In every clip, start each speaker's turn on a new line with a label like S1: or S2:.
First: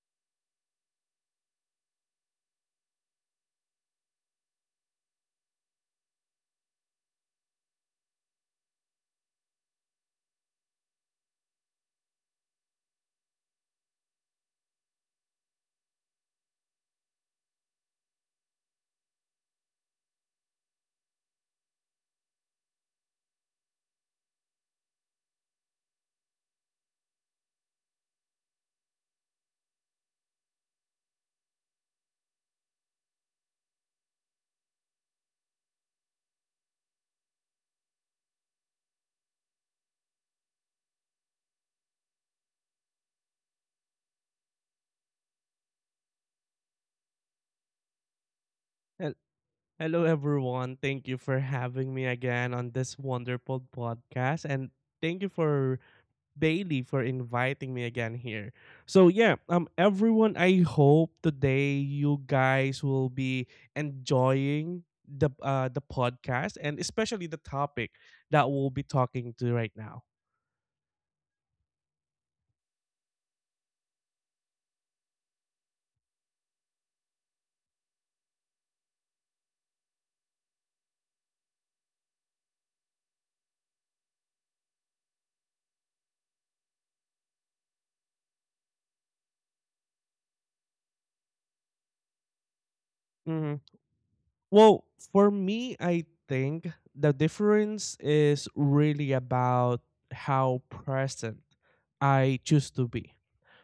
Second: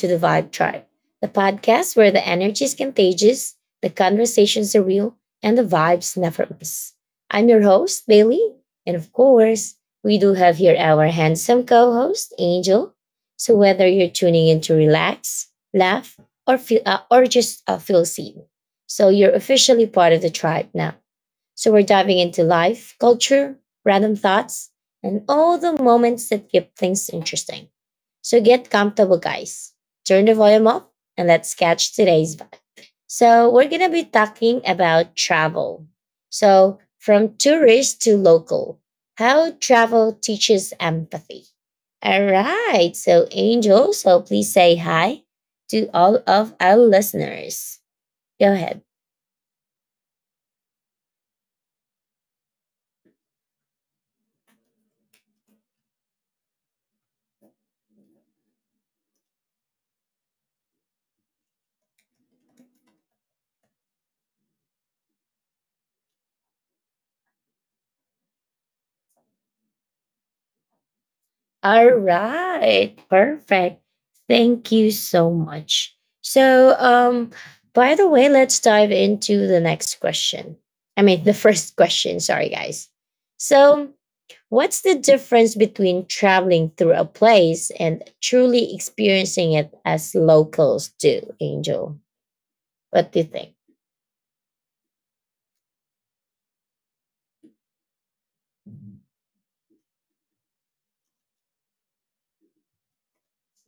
S1: to the Vibe Tribe, the podcast where the energy is contagious, the conversations are real, and the vibes never miss. I'm your host, Bailey. And of course, we do have here our handsome co host, Angel. So, whether you're tuning in to relax, laugh, or just feel seen, so you're officially part of the tribe now. So we're diving into life, culture, random thoughts, and all the moments that keep things interesting. So get comfortable, guys. Turn the volume up and let's catch today's vibe. So we're going to be talking about travel. So from tourist to local, how travel teaches empathy. All right. So Angel, so please say hi to all of our listeners. Go ahead.
S2: Hel- Hello, everyone. Thank you for having me again on this wonderful podcast. And thank you for Bailey for inviting me again here. So, yeah, everyone, I hope today you guys will be enjoying the podcast and especially the topic that we'll be talking to right now.
S1: All right, perfect. Thank you so much. So, um, by the way, let's dive into the next question. I mean, the first question. Sorry, guys. So, what's the difference between traveling through a place and truly experiencing it as locals do, Angel? What do you think?
S2: Mhm. Well, for me, I think the difference is really about how present I choose to be.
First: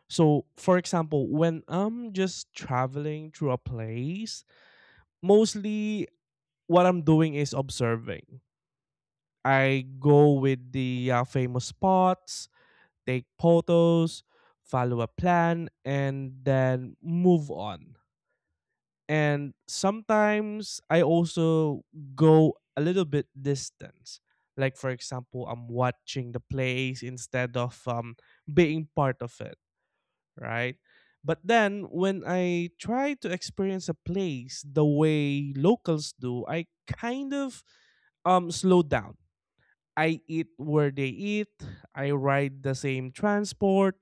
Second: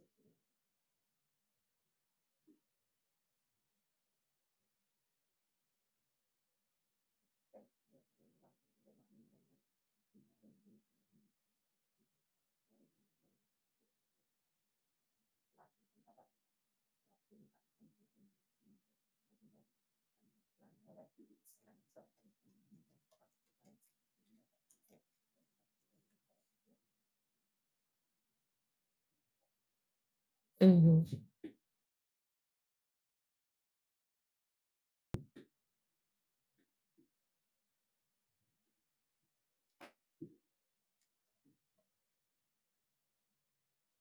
S2: So, for example, when I'm just traveling through a place, mostly what I'm doing is observing. I go with the famous spots, take photos, follow a plan, and then move on. And sometimes I also go a little bit distance. Like, for example, I'm watching the place instead of being part of it, right?
S1: Mhm.
S2: But then when I try to experience a place the way locals do, I kind of slow down. I eat where they eat, I ride the same transport,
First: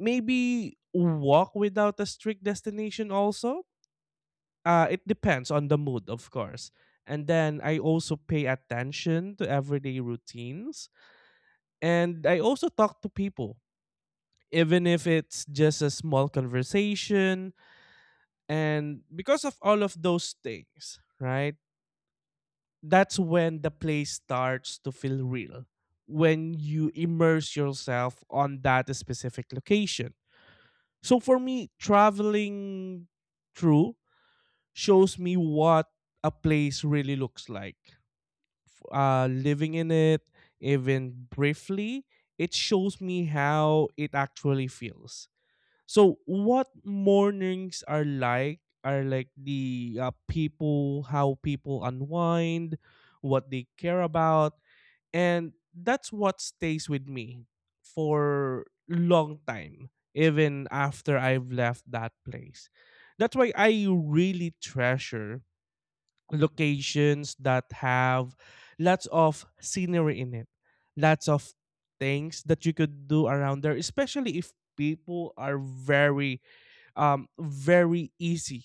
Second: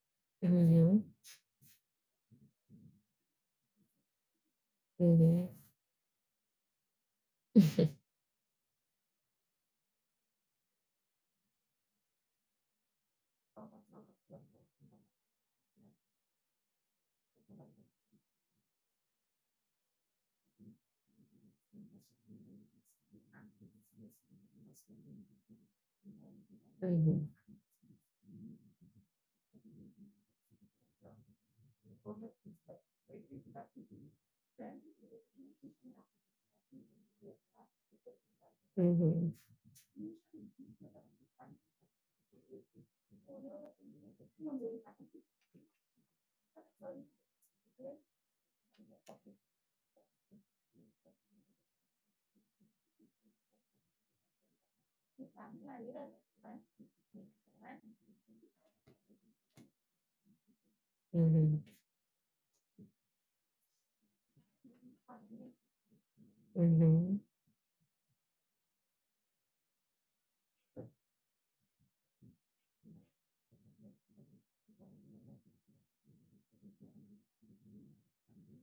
S2: maybe
S1: Mhm.
S2: walk without a strict destination also. It
S1: Mhm.
S2: depends on the mood, of course. And then I also pay attention to everyday routines, and I also talk to people even if it's just a small conversation. And because of all of those things, right? That's when the play starts to feel real, when you
S1: Mhm.
S2: immerse yourself on that specific location. So for me, traveling through shows me what a place really looks like.
S1: Mhm.
S2: Living in it, even briefly, it shows me how it actually feels. So what mornings are like the people, how people unwind, what they care about, and that's what stays with me for long time even after I've
S1: Mhm.
S2: left that place. That's why I really treasure
S1: Mhm.
S2: locations that have lots of scenery in it. Lots of things that you could do around there, especially if people are very easy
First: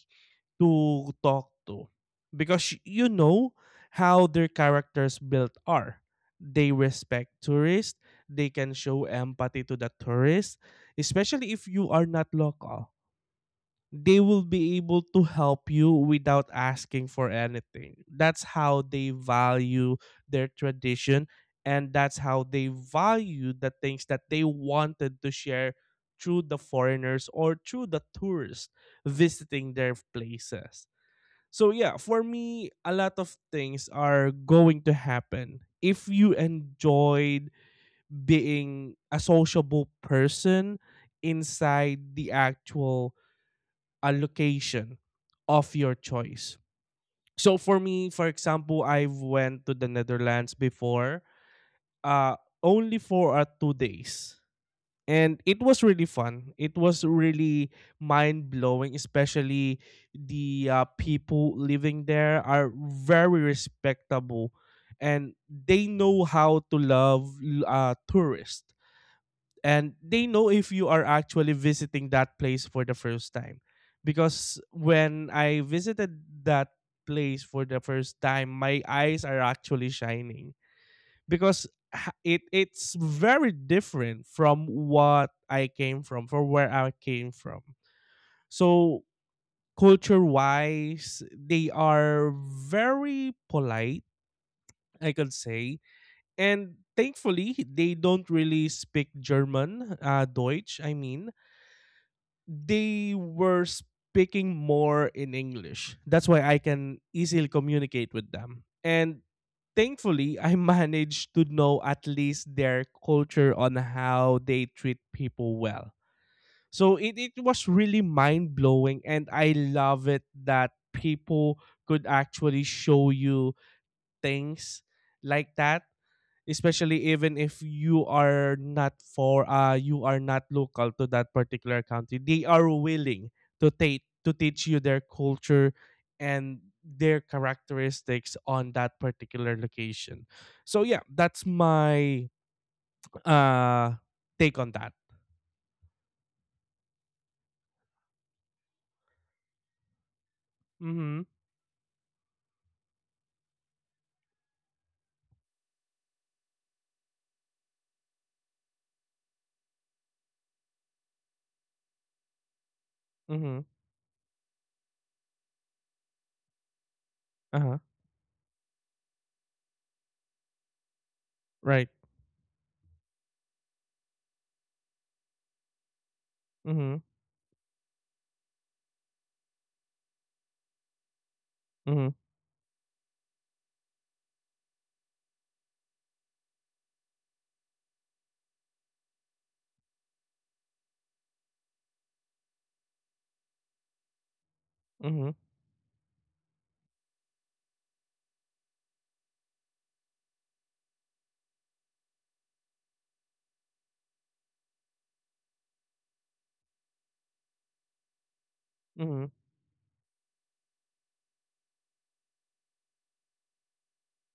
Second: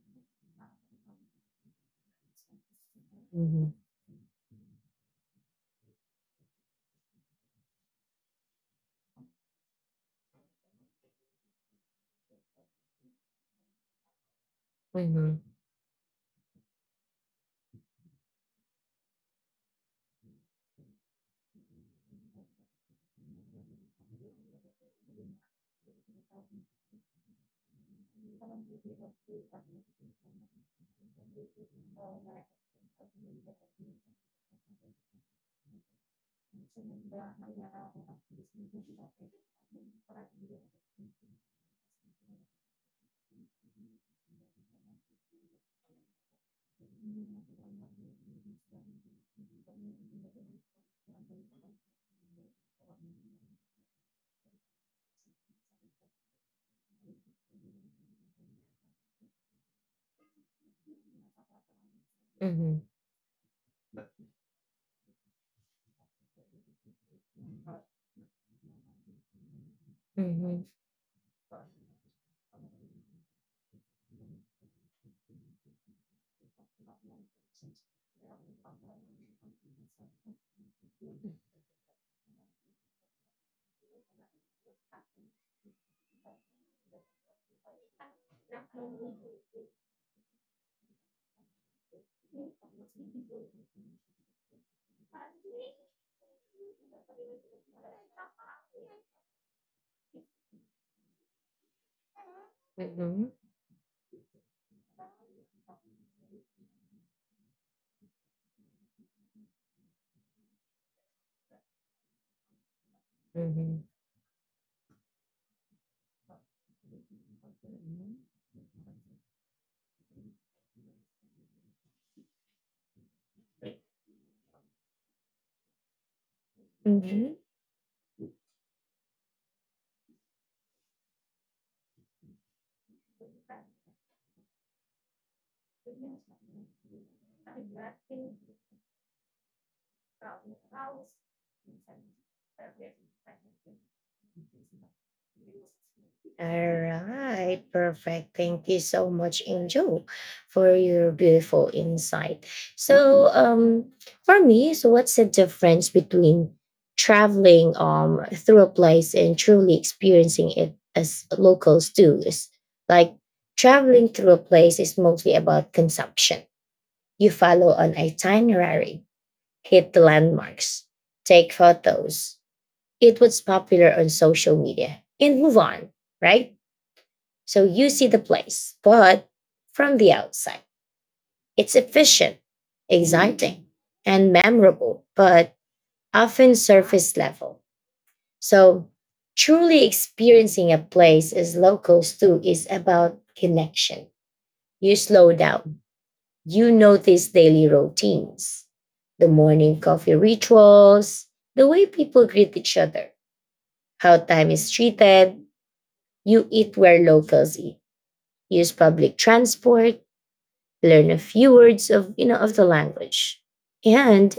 S2: to talk to, because you
S1: Mhm.
S2: know
S1: Mhm.
S2: how their characters built are. They respect tourists, they can show empathy to the tourists. Especially if you are not local, they will be able to help you without asking for anything. That's how they value their tradition, and that's how they value the things that they wanted to share through the foreigners or through the tourists visiting their places. So yeah, for me, a lot of things are going to happen if you enjoyed being a sociable person inside the actual a location of your choice. So for me, for example, I went to the Netherlands before, uh, only for 2 days, and it was really fun. It was really mind blowing, especially the people living there are
S1: Mhm.
S2: very respectable, and they know how to love tourists, and
S1: Mhm.
S2: they know
S1: Mhm.
S2: if you are actually visiting that place for the first time, because when I visited that place for the first time, my eyes are actually shining, because it's very different from what I came from where I came from. So culture wise, they are very polite, I could say. And thankfully, they don't really speak German, deutsch I mean. They were speaking more in English. That's why I can easily communicate with them. And thankfully, I managed to know at least their culture on how they treat people well. So it was really mind blowing. And I love it that people could actually show you things like that, especially
S1: Mhm.
S2: even if you are not local to that particular country. They are willing to take to teach you their culture and their characteristics on that particular location. So yeah, that's my uh take on
S1: Mhm.
S2: that.
S1: All right, perfect. Thank you so much, Angel, for your
S2: Mhm.
S1: beautiful insight. So, um, for me, so what's the difference between traveling through a place and truly experiencing it as locals do? Is like
S2: Mhm.
S1: traveling through a place is mostly about consumption. You follow
S2: Uh-huh.
S1: an itinerary, hit the landmarks, take
S2: Right.
S1: photos, it was popular on social media and move on, right?
S2: Mhm.
S1: So you see the place, but from the outside, it's
S2: Mhm.
S1: efficient, exciting, and memorable, but often surface level. So truly experiencing a place as locals do is about connection. You slow
S2: Mhm.
S1: down, you notice daily routines, the morning coffee rituals, the way people greet each other, how time is treated. You eat where locals eat, use public
S2: Mhm.
S1: transport, learn a few words of of the language, and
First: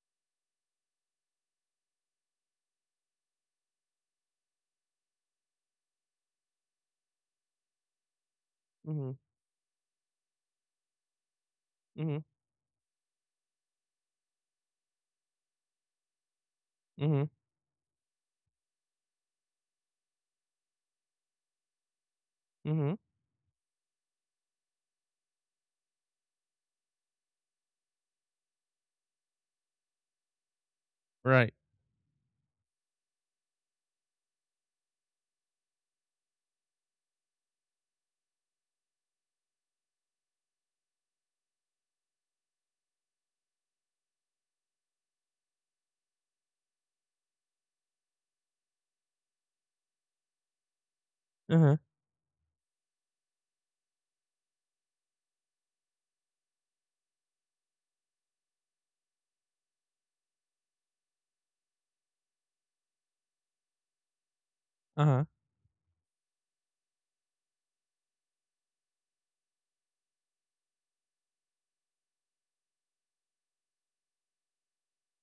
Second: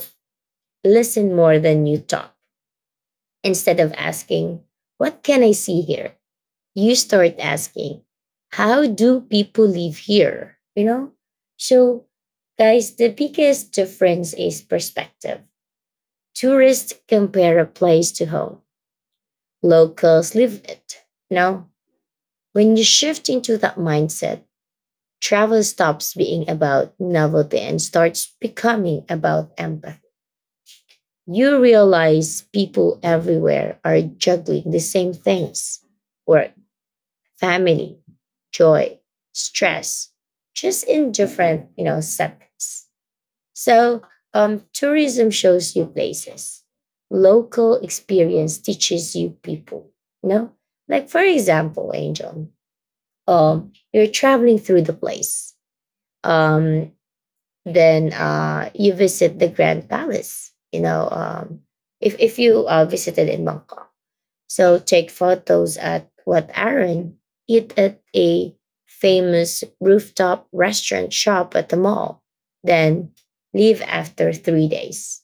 S1: listen more than you talk. Instead of asking, "What can I see here?" you start asking, "How
S2: Mhm.
S1: do people live here?" You know. So,
S2: Mhm.
S1: guys, the biggest difference is perspective. Tourists
S2: Mhm.
S1: compare a place to home. Locals live it. Now, when you
S2: Mhm.
S1: shift into that mindset, travel stops being about novelty and starts becoming about empathy.
S2: Right.
S1: You realize people everywhere are juggling the same things: work, family, joy, stress, just in different, you know, settings. So tourism shows you places. Local experience teaches you people. You know, like for
S2: Uh-huh.
S1: example, Angel, you're traveling through the place. Um, then you visit the Grand Palace. You know, if you visited in Bangkok, so take
S2: Uh-huh.
S1: photos at Wat Arun, eat at a famous rooftop restaurant, shop at the mall, then leave after 3 days.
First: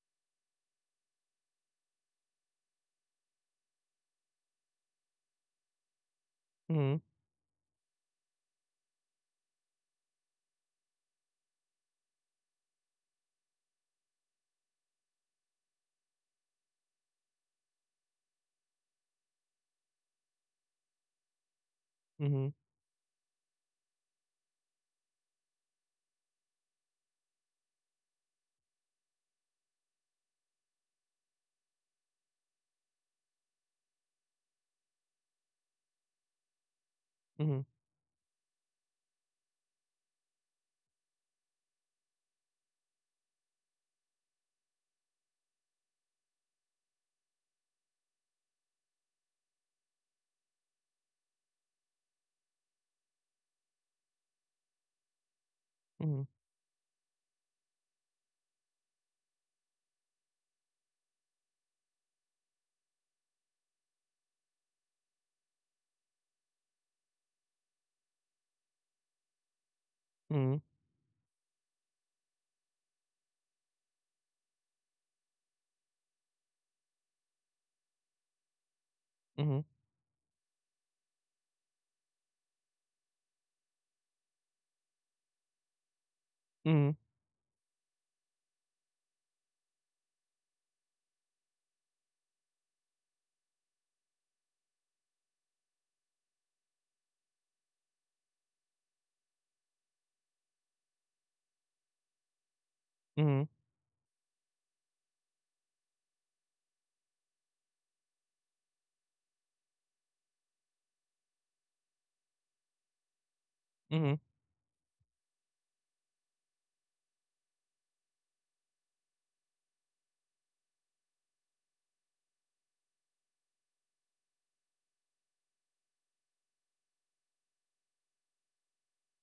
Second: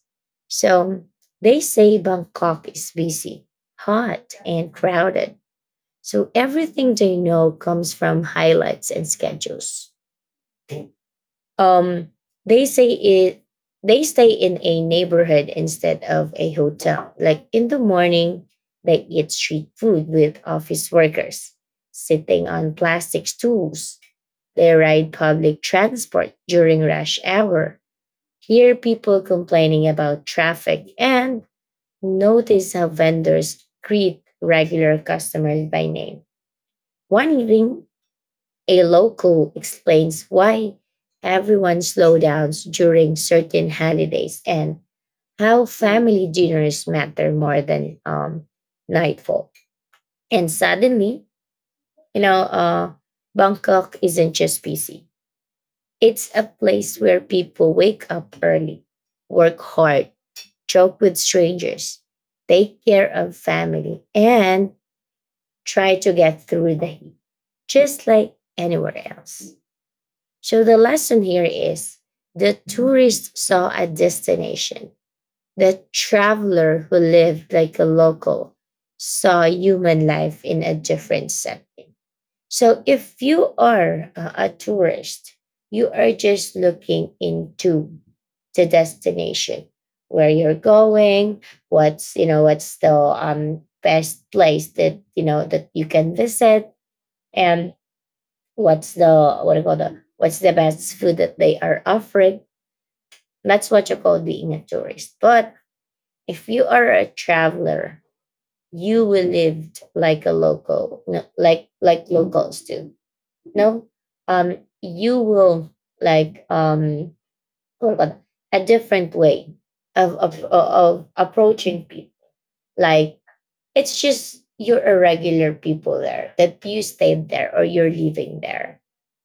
S1: So they say Bangkok is busy, hot, and crowded. So everything
S2: Mhm.
S1: they know comes from highlights and schedules. um they say it, they stay in a neighborhood instead of a hotel. Like in the morning they eat street food with office workers sitting
S2: Mhm.
S1: on plastic stools, they ride public transport during rush hour, hear people complaining about traffic, and notice how vendors greet regular customers by name. One
S2: Mhm.
S1: evening a local explains why everyone slowdowns during certain holidays and how family dinners matter more than nightfall. And suddenly, you know, Bangkok isn't just busy.
S2: Mhm.
S1: It's a place where people wake up early, work hard, joke with strangers, take care of family, and try to get through the heat, just like anywhere else.
S2: Mhm.
S1: So the lesson here is: the tourist saw a destination. The traveler who lived like a local saw human life in a different setting. So if you are a tourist, you are just
S2: Mhm.
S1: looking into the destination where you're going, what's what's the best place that you know that you can visit, and what do you call the what's the best food that they are offering.
S2: Mhm,
S1: That's what you call being a tourist. But if you are a traveler, you will live like a local, no, like locals do, no.
S2: mhm,
S1: um you will like what do you call that? A different way of, of approaching people, like it's just you're a regular people there, that you stayed there or you're living there.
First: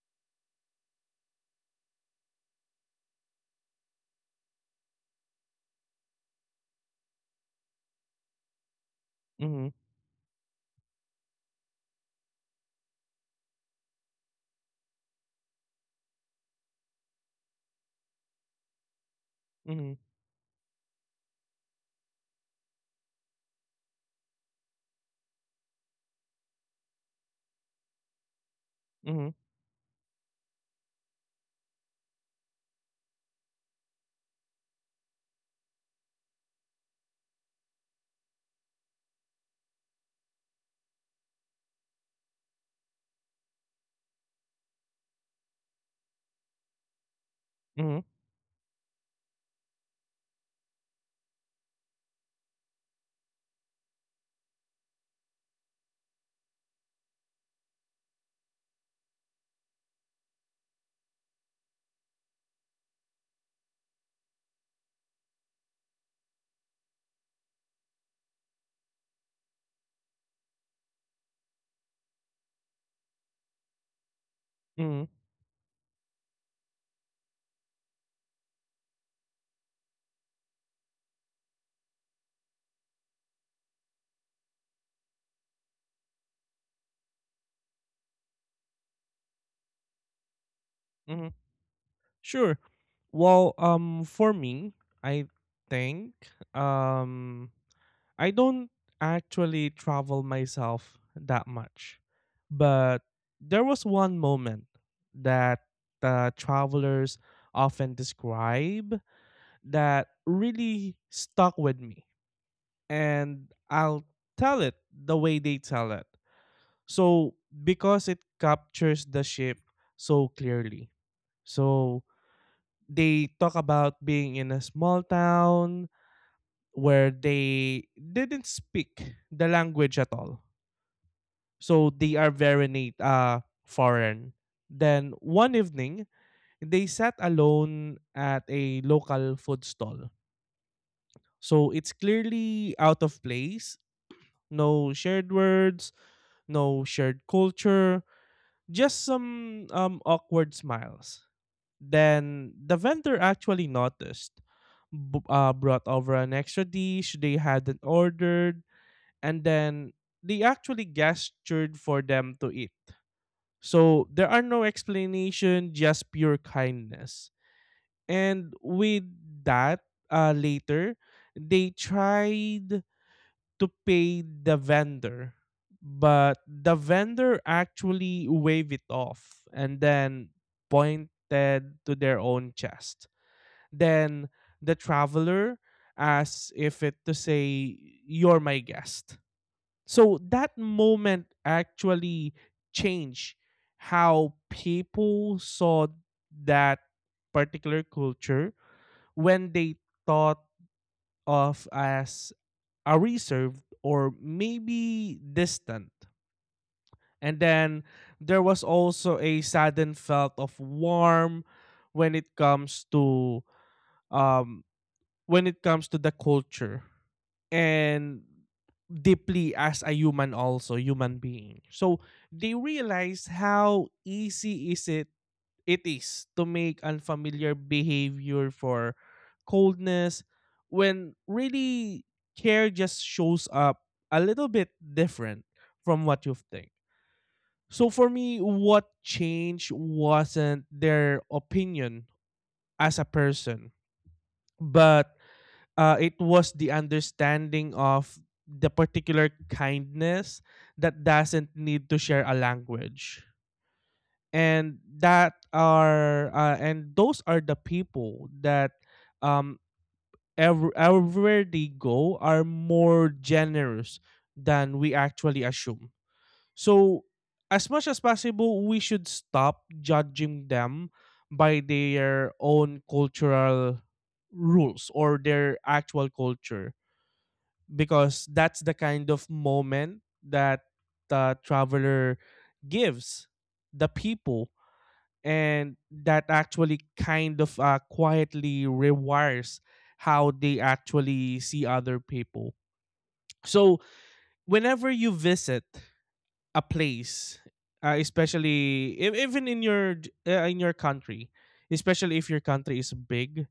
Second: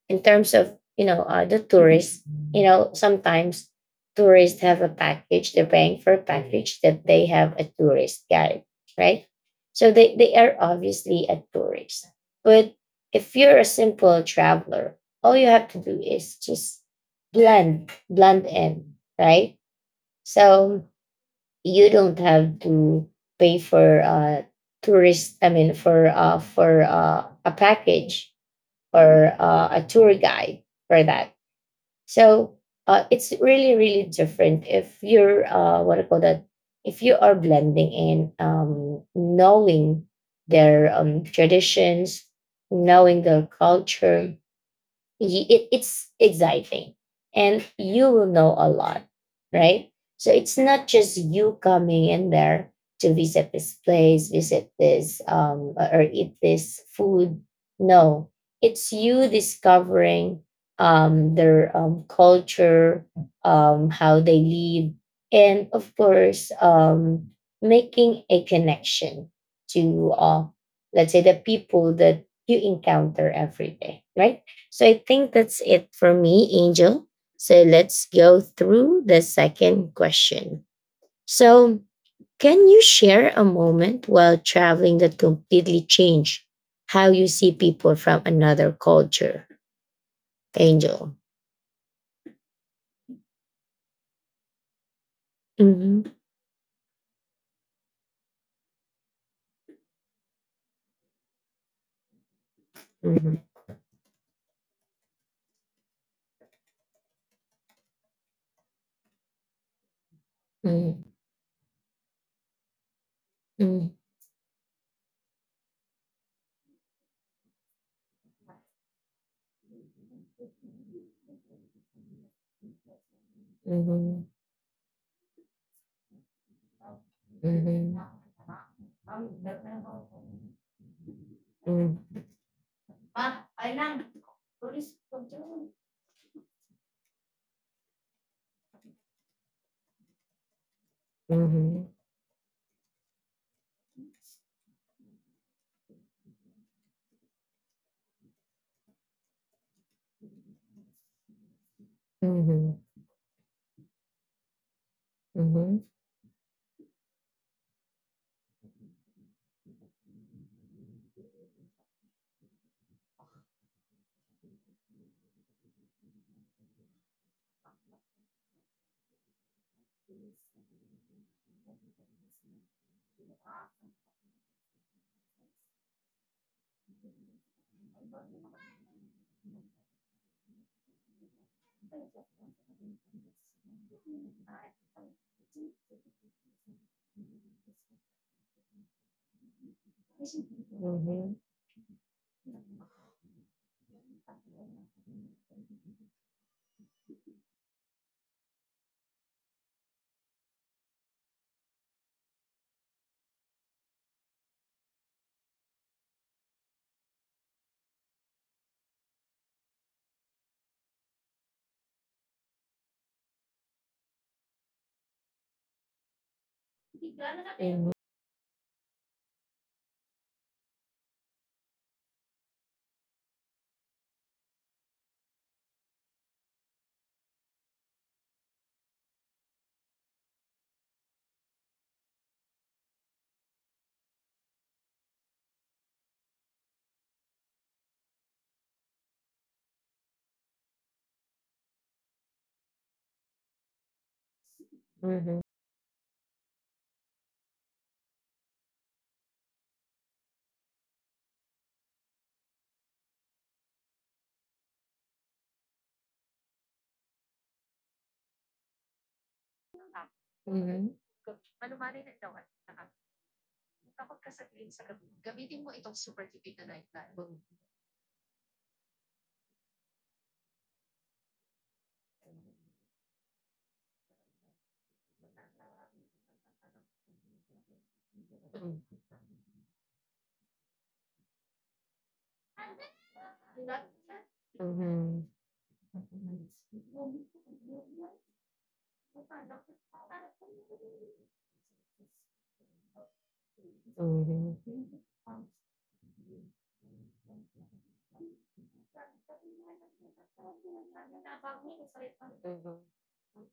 S1: In terms of you know the tourists, you know, sometimes tourists have a package, they're paying for a package, that they have a tourist guide, right?
S2: mhm,
S1: So they are obviously a tourist. But if you're a simple traveler, all you have to do is just blend in, right?
S2: mhm,
S1: So you don't have to pay for tourist, I mean for a package
S2: mhm,
S1: or a tour guide for that. So it's really, really different if you're, what I call that, if you are blending in, knowing their traditions, knowing their culture, it, it's exciting and
S2: mhm,
S1: you will know a lot, right? So it's not just you coming in there to visit this place, visit this or eat this food, no, it's you discovering their culture, how they live, and of course making a connection to let's say the people that you encounter every day, right? So I
S2: mhm.
S1: think that's it for me, Angel. So let's go through the second question. So, can you share a moment while traveling that completely changed how you see people from another culture, Angel?
S2: Mhm. Sure. Well, for me, I
S1: Mm-hmm.
S2: think, um, I don't actually travel myself that much, but
S1: Mm-hmm.
S2: there was one moment that travelers often describe that really
S1: Mm-hmm.
S2: stuck with me, and
S1: Mm-hmm.
S2: I'll tell it the way they tell it. So because it captures the ship so clearly. So they talk about
S1: Mm-hmm.
S2: being in a small town where they
S1: Mm-hmm.
S2: didn't speak the language at all. So they are very foreign. Then one evening, they sat alone at a local food stall. So it's clearly out of place. No shared words, no shared culture, just some awkward smiles. Then the vendor actually noticed,
S1: Mm-hmm.
S2: brought over an extra dish they hadn't ordered, and then they actually gestured for them to eat. So there are no explanation, just pure kindness. And with that, later, they tried to pay the vendor, but the vendor actually waved it off, and then pointed to their own chest, then the traveler, as if it to say, "You're my guest." So that moment
S1: Mm-hmm.
S2: actually changed how people saw that particular culture, when they thought of as a reserved or maybe distant. And then there was also a sudden felt of warm when it comes to um when it comes to the culture,
S1: Mhm.
S2: and deeply as a human, also human being. So they realize how easy is it it is to make unfamiliar behavior for coldness, when really care just shows up a little bit different from what you think. So for me, what changed wasn't their opinion as a person, but
S1: Mhm.
S2: it was the understanding of the particular kindness that doesn't need to share a language. And that are and those are the people that um
S1: Mhm.
S2: everywhere they go are more generous than we actually assume. So as much as possible, we should stop judging them by their own cultural rules or their actual culture, because that's the
S1: Mhm.
S2: kind of moment that the traveler gives the people,
S1: Mhm.
S2: and that actually kind of quietly rewires how they actually see other people. So
S1: Mhm. Mhm.
S2: whenever you visit a place, especially even in your country, especially if your country is big,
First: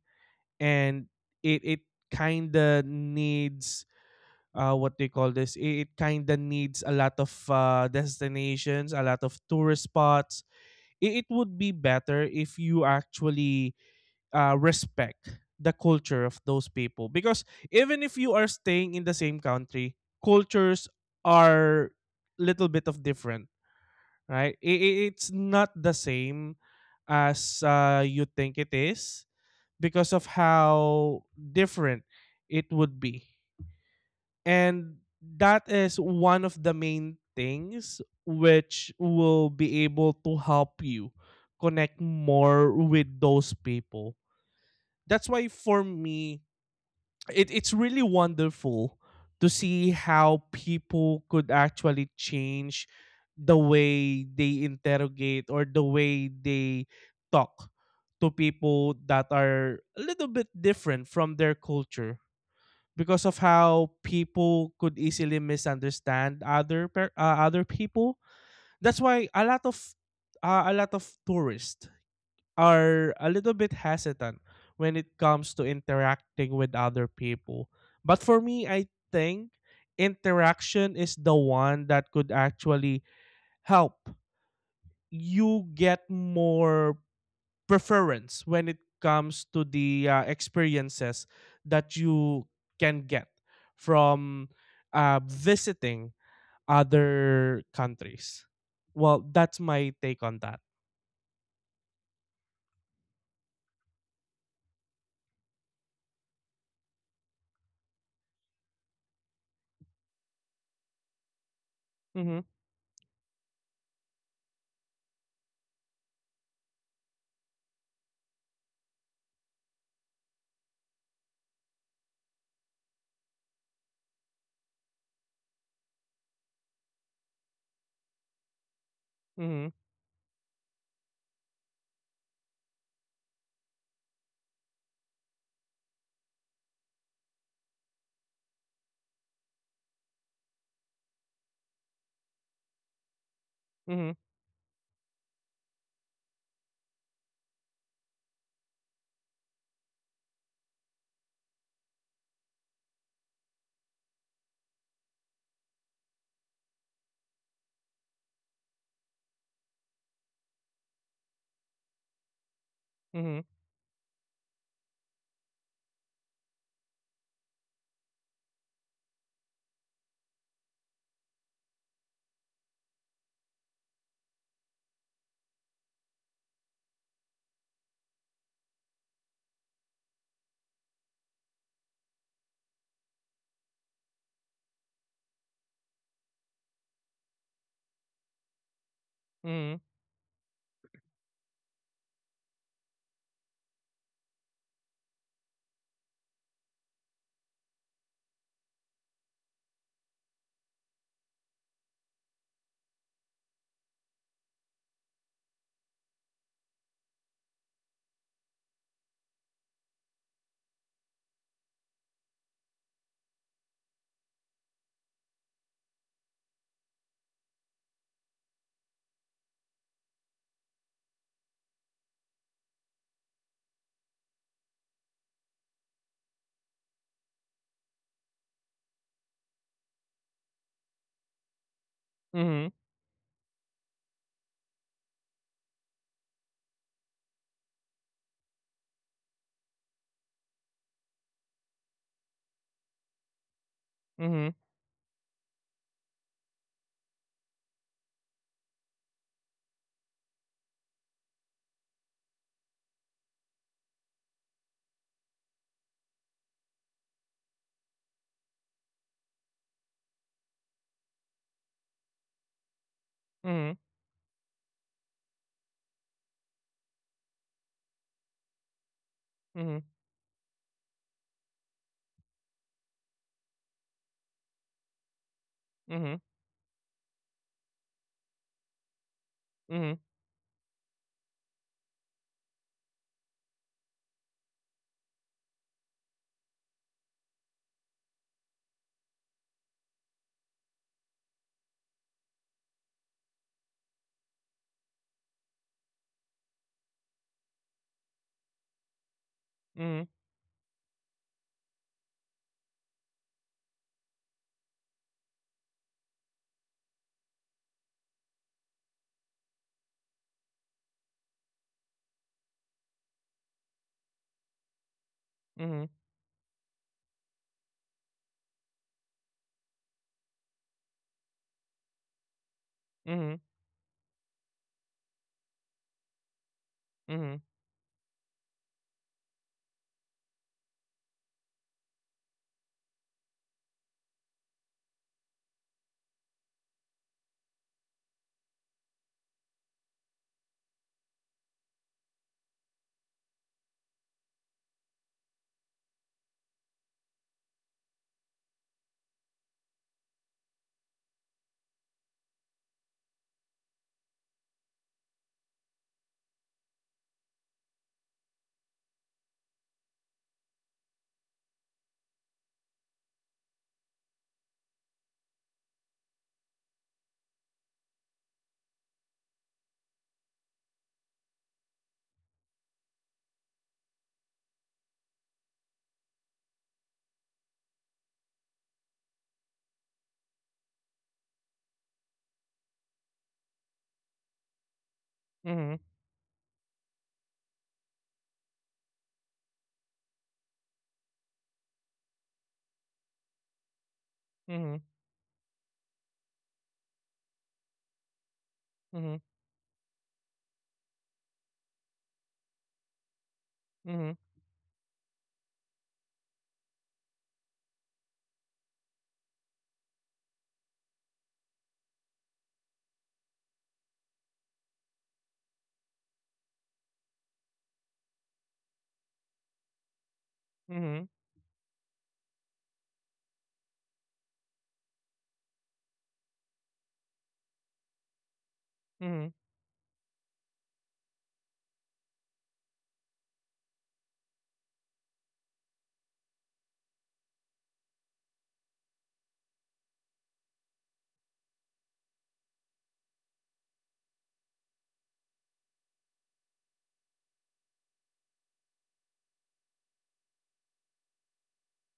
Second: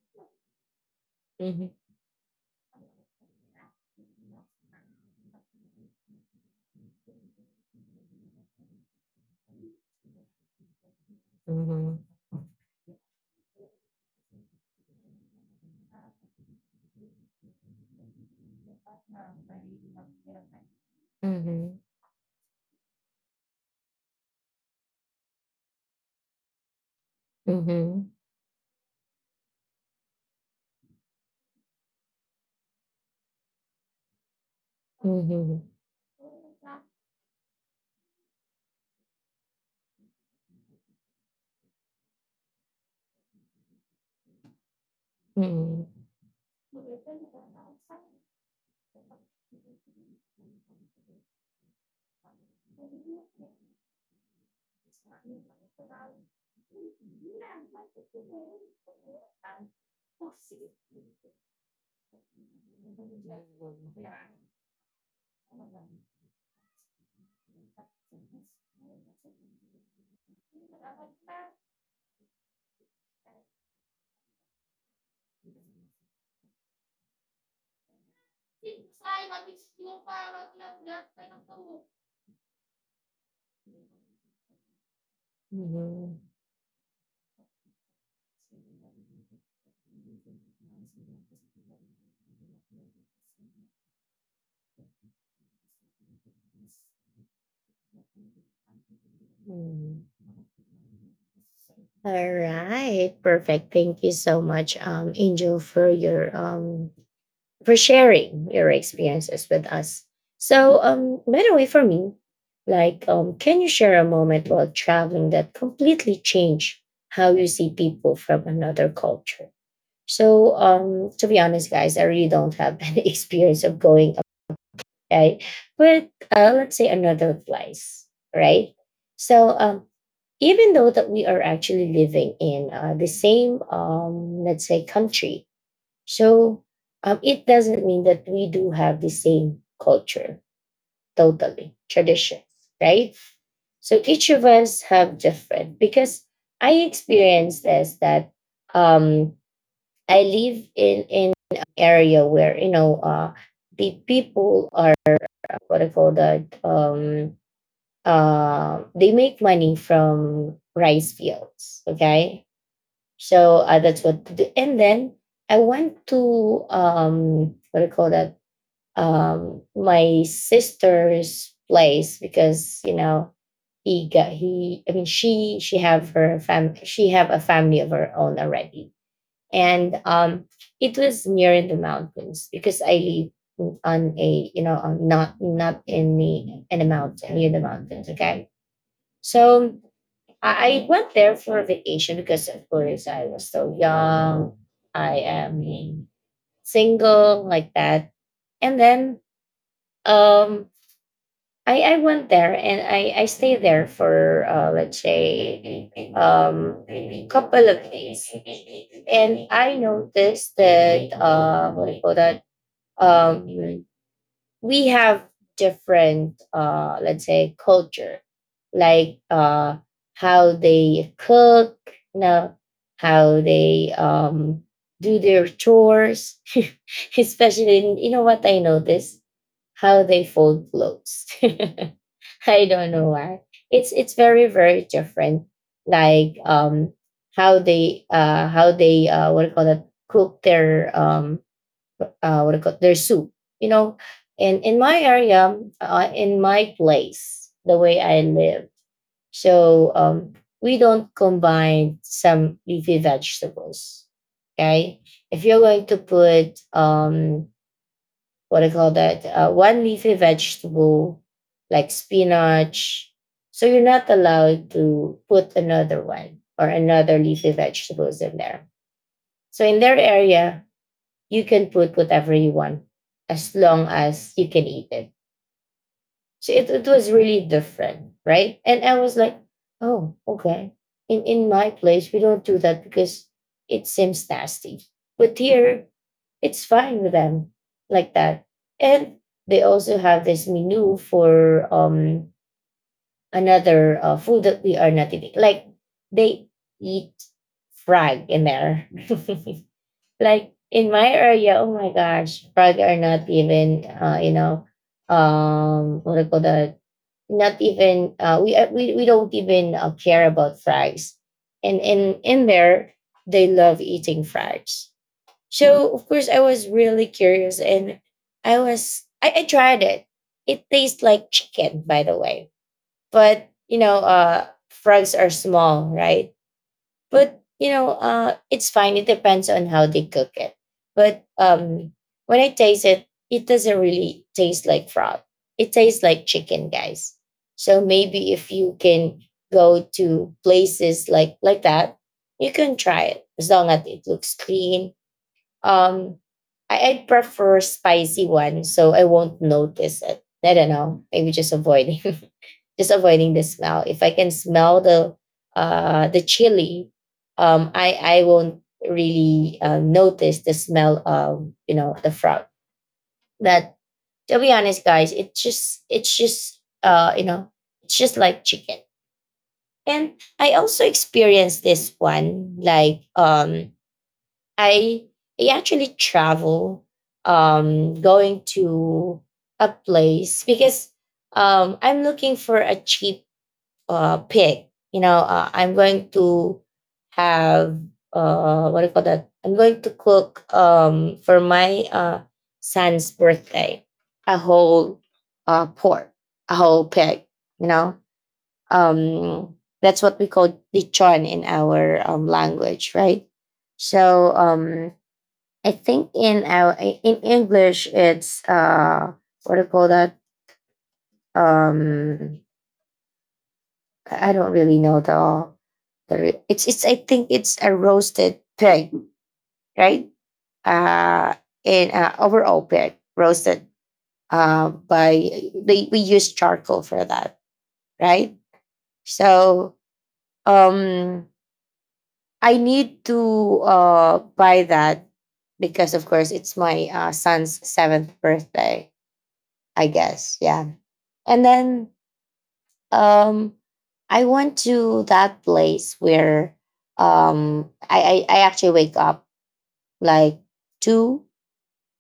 S2: and it kind of needs what they call this, I- it kind of needs a lot of destinations, a lot of tourist spots. It would be
S1: Mhm.
S2: better if you actually respect the culture of those people, because even if you are staying in the same country, cultures
S1: Mhm.
S2: are little bit of different, right? It's not the same as
S1: Mhm.
S2: you think it is, because of how different it would be. And that is one of the main things which will be able to help you connect more with those people. That's why for me, it's really wonderful to see how people could actually change the way they interrogate or the way they talk to people that are a little bit different from their culture, because of how people could easily misunderstand other people. That's why a lot of tourists are a little bit hesitant when it comes to interacting with other people. But for me, I think interaction is the one that could actually help you get
S1: Mhm.
S2: more preference when it comes to the experiences that you can get from visiting other countries. Well, that's my
S1: Mhm.
S2: take on that.
S1: All right, perfect. Thank you so much, Angel, for your for sharing your experiences with us. So, by the way, for me,
S2: Mhm.
S1: like, can you share a moment while traveling that completely changed how you see people from another culture? So, to be honest, guys, I really don't have any experience of going, okay, but let's say another place, right? So,
S2: Mhm.
S1: even though that we are actually living in the same let's say country, so it doesn't mean that we do have the same culture, totally traditions, right? So
S2: Mhm.
S1: each of us have different, because I experienced this that um, I live in an area where you know the people are what I call that they make money from rice fields. Okay,
S2: Mhm.
S1: so that's what to do. And then I went to what do you call that? My sister's place, because you know he got he. I mean, she have her fam she have a family of her own already, and it was near in the mountains, because I live on a you know on not in the in the mountain near the mountains. Okay, so I went there for a vacation because, of course, I was so young. I am single, like that. And then um, I went there and I stayed there for, let's say, couple of days. And I noticed that, what do you call that? Um, we have different let's say culture, like how they cook, no, how they do their chores, especially in, you know what I notice, how they fold clothes. I
S2: Mhm.
S1: don't know why, it's very different. Like how they what do you call that, cook their what do you call, their soup. You know,
S2: Mhm.
S1: and in my area, in my place, the way I live, so we don't combine some leafy vegetables. Okay, if you're going to put what do you call that? One leafy vegetable like spinach, so you're not allowed to put another one or another leafy vegetables in there. So
S2: Mhm.
S1: in their area, you can put whatever you want as long as you can eat it.
S2: Mhm.
S1: So it was really different, right? And I was like,
S2: Mhm.
S1: oh, okay. In my place, we don't do that because it seems nasty. But here, it's fine with them like that. And they also have this menu for another food that we are not eating. Like they eat frog in there.
S2: Mhm.
S1: Like in my area, oh my gosh, probably are not even you know, what do you call that? Not even we don't even care about fries, and in there they love eating fries. So of course I was really curious, and I tried it. It tastes like chicken, by the way,
S2: Mhm.
S1: but you know, frogs are small, right? But
S2: Mhm.
S1: you know, it's fine. It depends on how they cook it. But when I taste it, it doesn't really taste like frog. It tastes like chicken, guys. So maybe if you can go to places like that, you can try it as long as it looks clean. Um, I prefer spicy one, so I won't notice it. I don't know. Maybe just avoiding. Just avoiding the smell. If I can smell the chili, I won't really notice the smell of the frog. But to be honest, guys, it's just it's just like chicken. And I also experienced this one. I I actually travel going to a place because I'm looking for a cheap pig. I'm
S2: Mhm.
S1: going to have what do you call that? I'm going to cook for my son's birthday a whole pork, a whole pig. You know,
S2: Mhm.
S1: um, that's what we call lechon in our language, right?
S2: Mhm.
S1: So um, I think in our in English it's what do you call that? Um, I don't really know it's I think it's a roasted pig, right?
S2: Mhm.
S1: Uh, and overall pig roasted by we use charcoal for that, right?
S2: Mhm.
S1: So um, I need to buy that because of course it's my son's seventh birthday, I guess. Yeah, and then Um, I went to that place where I actually wake up like two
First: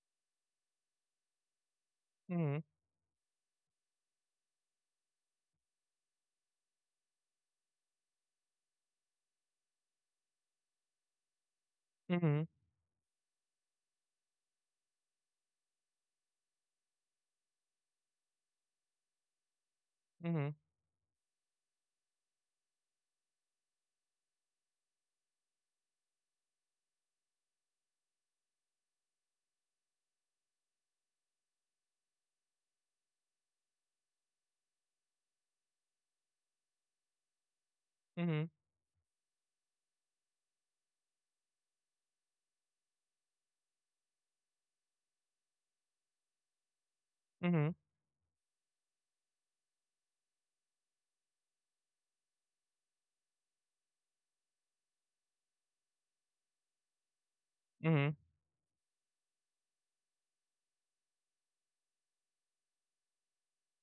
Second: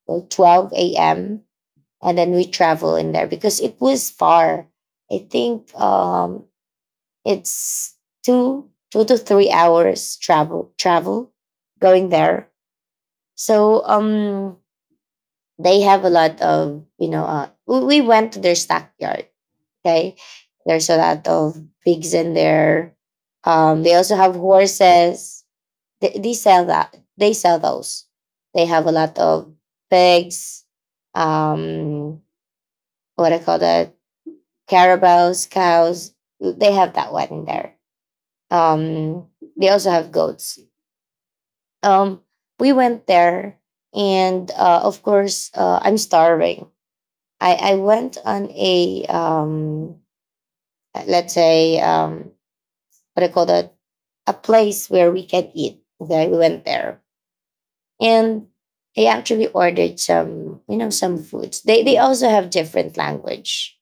S1: or twelve a.m., and then
S2: Mhm.
S1: we
S2: Mhm. Mhm.
S1: travel in there because it was far. I think it's 2 to 3 hours travel going
S2: Mhm.
S1: there. So they have a lot of we went to their stockyard. Okay.
S2: Mhm.
S1: There's a lot of pigs in there. They also have horses. They sell that. They sell those. They have a lot of pigs. Um, what I call that? Carabaos, cows. They have that one in there.
S2: Mhm. Mhm.
S1: Um, they also have goats. Um, we went there, and of course, I'm starving. I,
S2: Mhm.
S1: I went on a let's say what I call that, a place where we can eat. Okay, we went there,
S2: Mhm.
S1: and I actually ordered some, some foods. They also have different language,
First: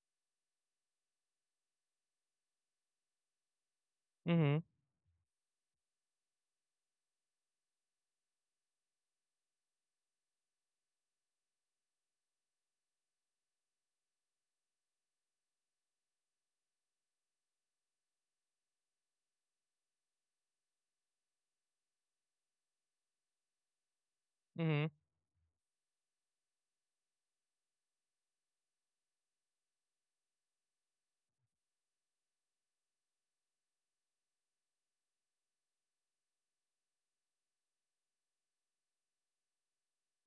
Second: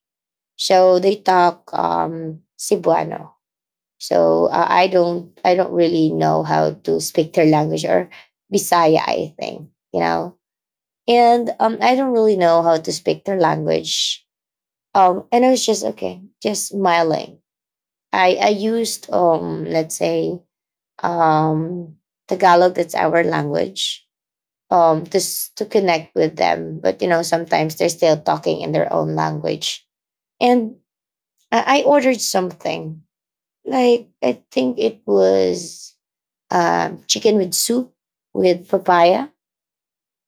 S1: so they talk Cebuano. So
S2: Mhm.
S1: uh, I don't I don't really know how to speak their language, or Bisaya, I think, you know, and I don't really know how to speak their language. And I was just okay, just smiling. I used let's say um Tagalog, that's our language,
S2: Mhm.
S1: just to connect with them. But sometimes they're still talking in their own language, and I ordered something like I think it was chicken with soup with papaya.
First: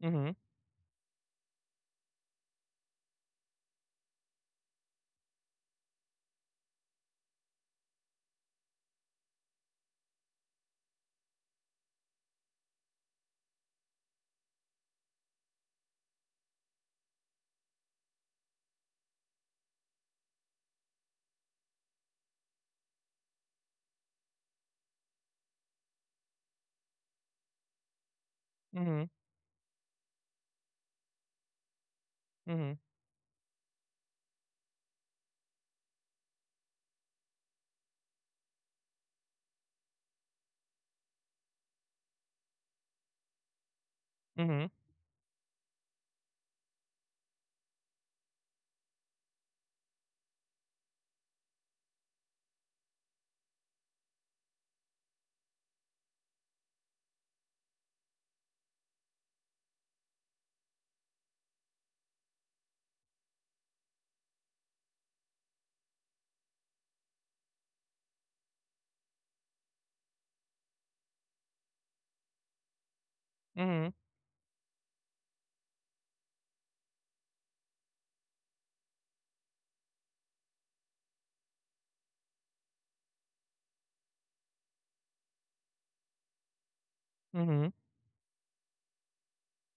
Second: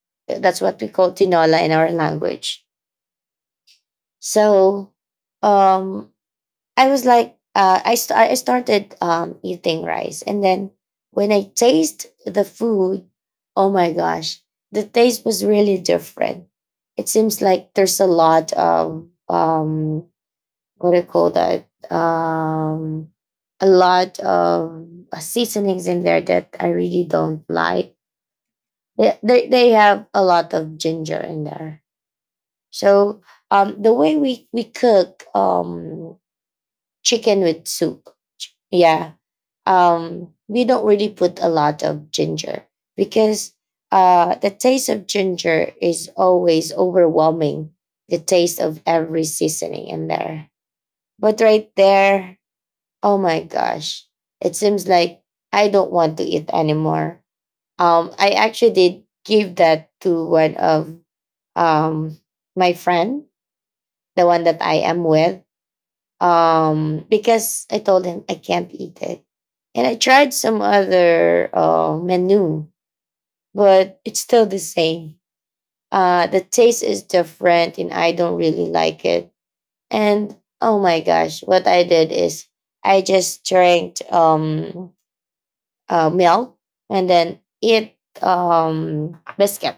S2: Mhm.
S1: That's what we call tinola in our language. so um I was like, I st- I started eating rice, and then when I taste the food, oh my gosh, the taste was really different. It seems like there's a lot of what do you call that? A lot of seasonings in there that I really don't like.
S2: Mhm,
S1: They have a lot of ginger in there,
S2: mhm,
S1: so the way we cook chicken with soup. Yeah, we don't really put a lot of ginger because the
S2: mhm,
S1: taste of ginger is always overwhelming the taste of every seasoning in there. But right there, oh my gosh, it seems like I don't want to eat anymore. I actually did give that to one of um, my friend, the one that I am with, because I told him I can't eat it. And I tried some other menu,
S2: mhm,
S1: but it's still the same. The taste is different, and I don't really like it. And oh my gosh, what I did is I just drank milk and then
S2: mhm,
S1: eat biscuit.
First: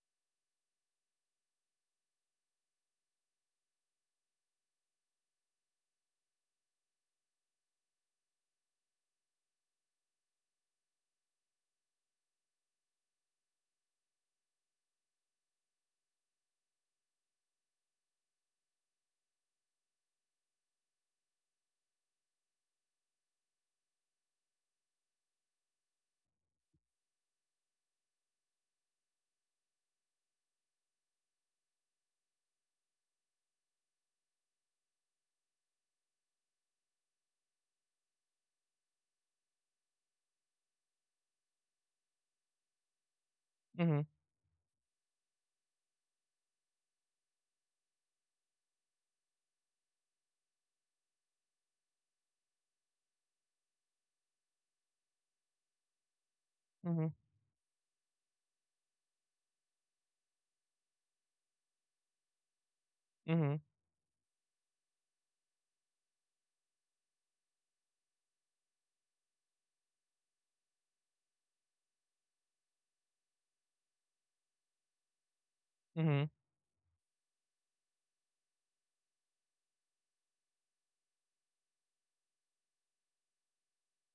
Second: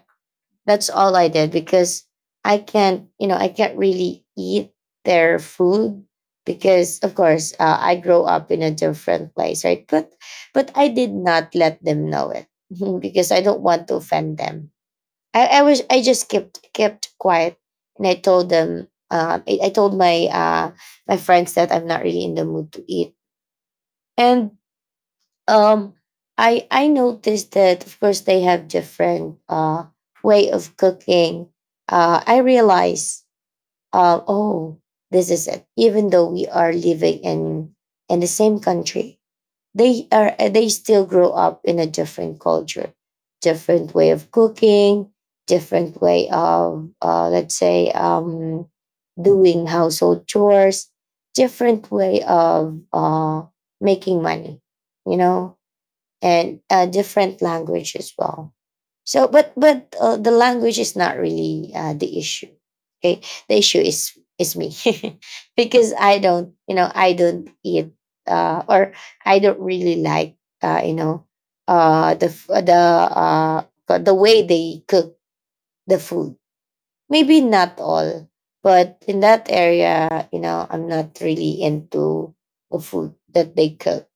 S1: That's all I did because I can't, I can't really eat their food because, of course, I grow up in a different place, right? But I did not let them know it because I don't want to offend them. I just kept quiet, and I told them, I told my my friends that I'm not really in the mood to eat, and um, I noticed that of course they have different way of cooking. I realize, oh, this is it. Even though we are living in the same country, they are they still grow up in a different culture, different
S2: mhm,
S1: way of cooking, different way of let's say doing household chores, different way of making money. You know, and
S2: mhm,
S1: different language as well. So, but the language is not really the issue. Okay, the
S2: mhm,
S1: issue is me because I don't, I don't eat or I don't really like, you know, the f- the way they cook the
S2: mhm,
S1: food. Maybe not all, but in that area, I'm not really into the food that they cook,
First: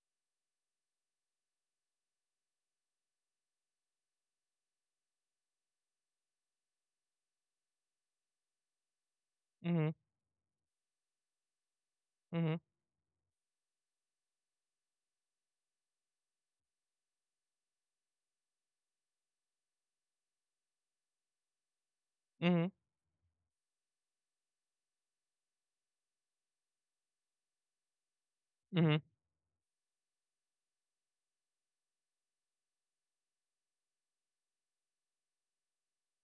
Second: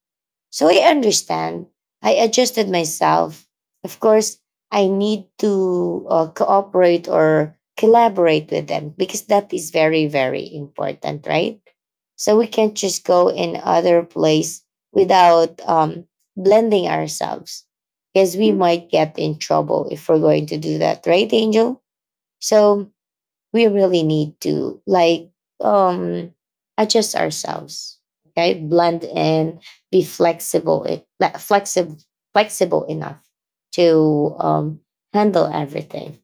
S1: so I understand. I adjusted myself. Of course, I need to cooperate or collaborate with them because that is
S2: mhm,
S1: very, very important, right? So we
S2: mhm,
S1: can't just go in other place without blending ourselves because we might get in trouble if we're going to do that, right, Angel?
S2: mhm,
S1: So we really need to like um adjust ourselves, okay,
S2: mhm.
S1: blend in, be flexible, it flexible flexible enough to handle everything.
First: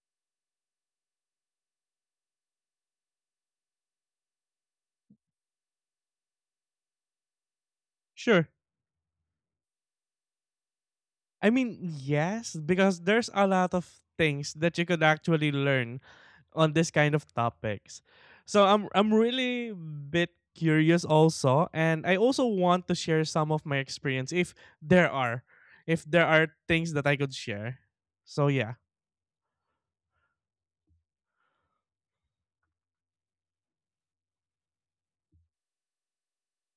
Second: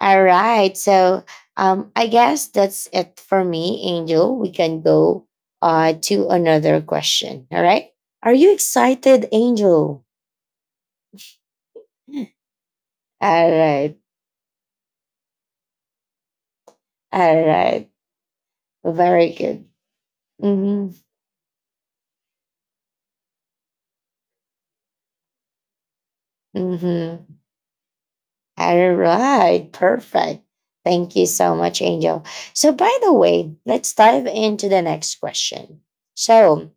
S1: All right, so I guess that's it for me, Angel. We can go to another question. All right, are
S2: Sure.
S1: you excited, Angel?
S2: I mean, yes, because there's a
S1: All
S2: lot of
S1: right.
S2: things that you could actually learn on this kind of
S1: All right,
S2: topics. So I'm
S1: very good.
S2: really bit
S1: Mm-hmm.
S2: curious also, and I also want to share some of my experience there are if there are things that I could
S1: Mm-hmm.
S2: share. So yeah.
S1: All right, perfect. Thank you so much, Angel. So, by the way, let's dive into the next question. So,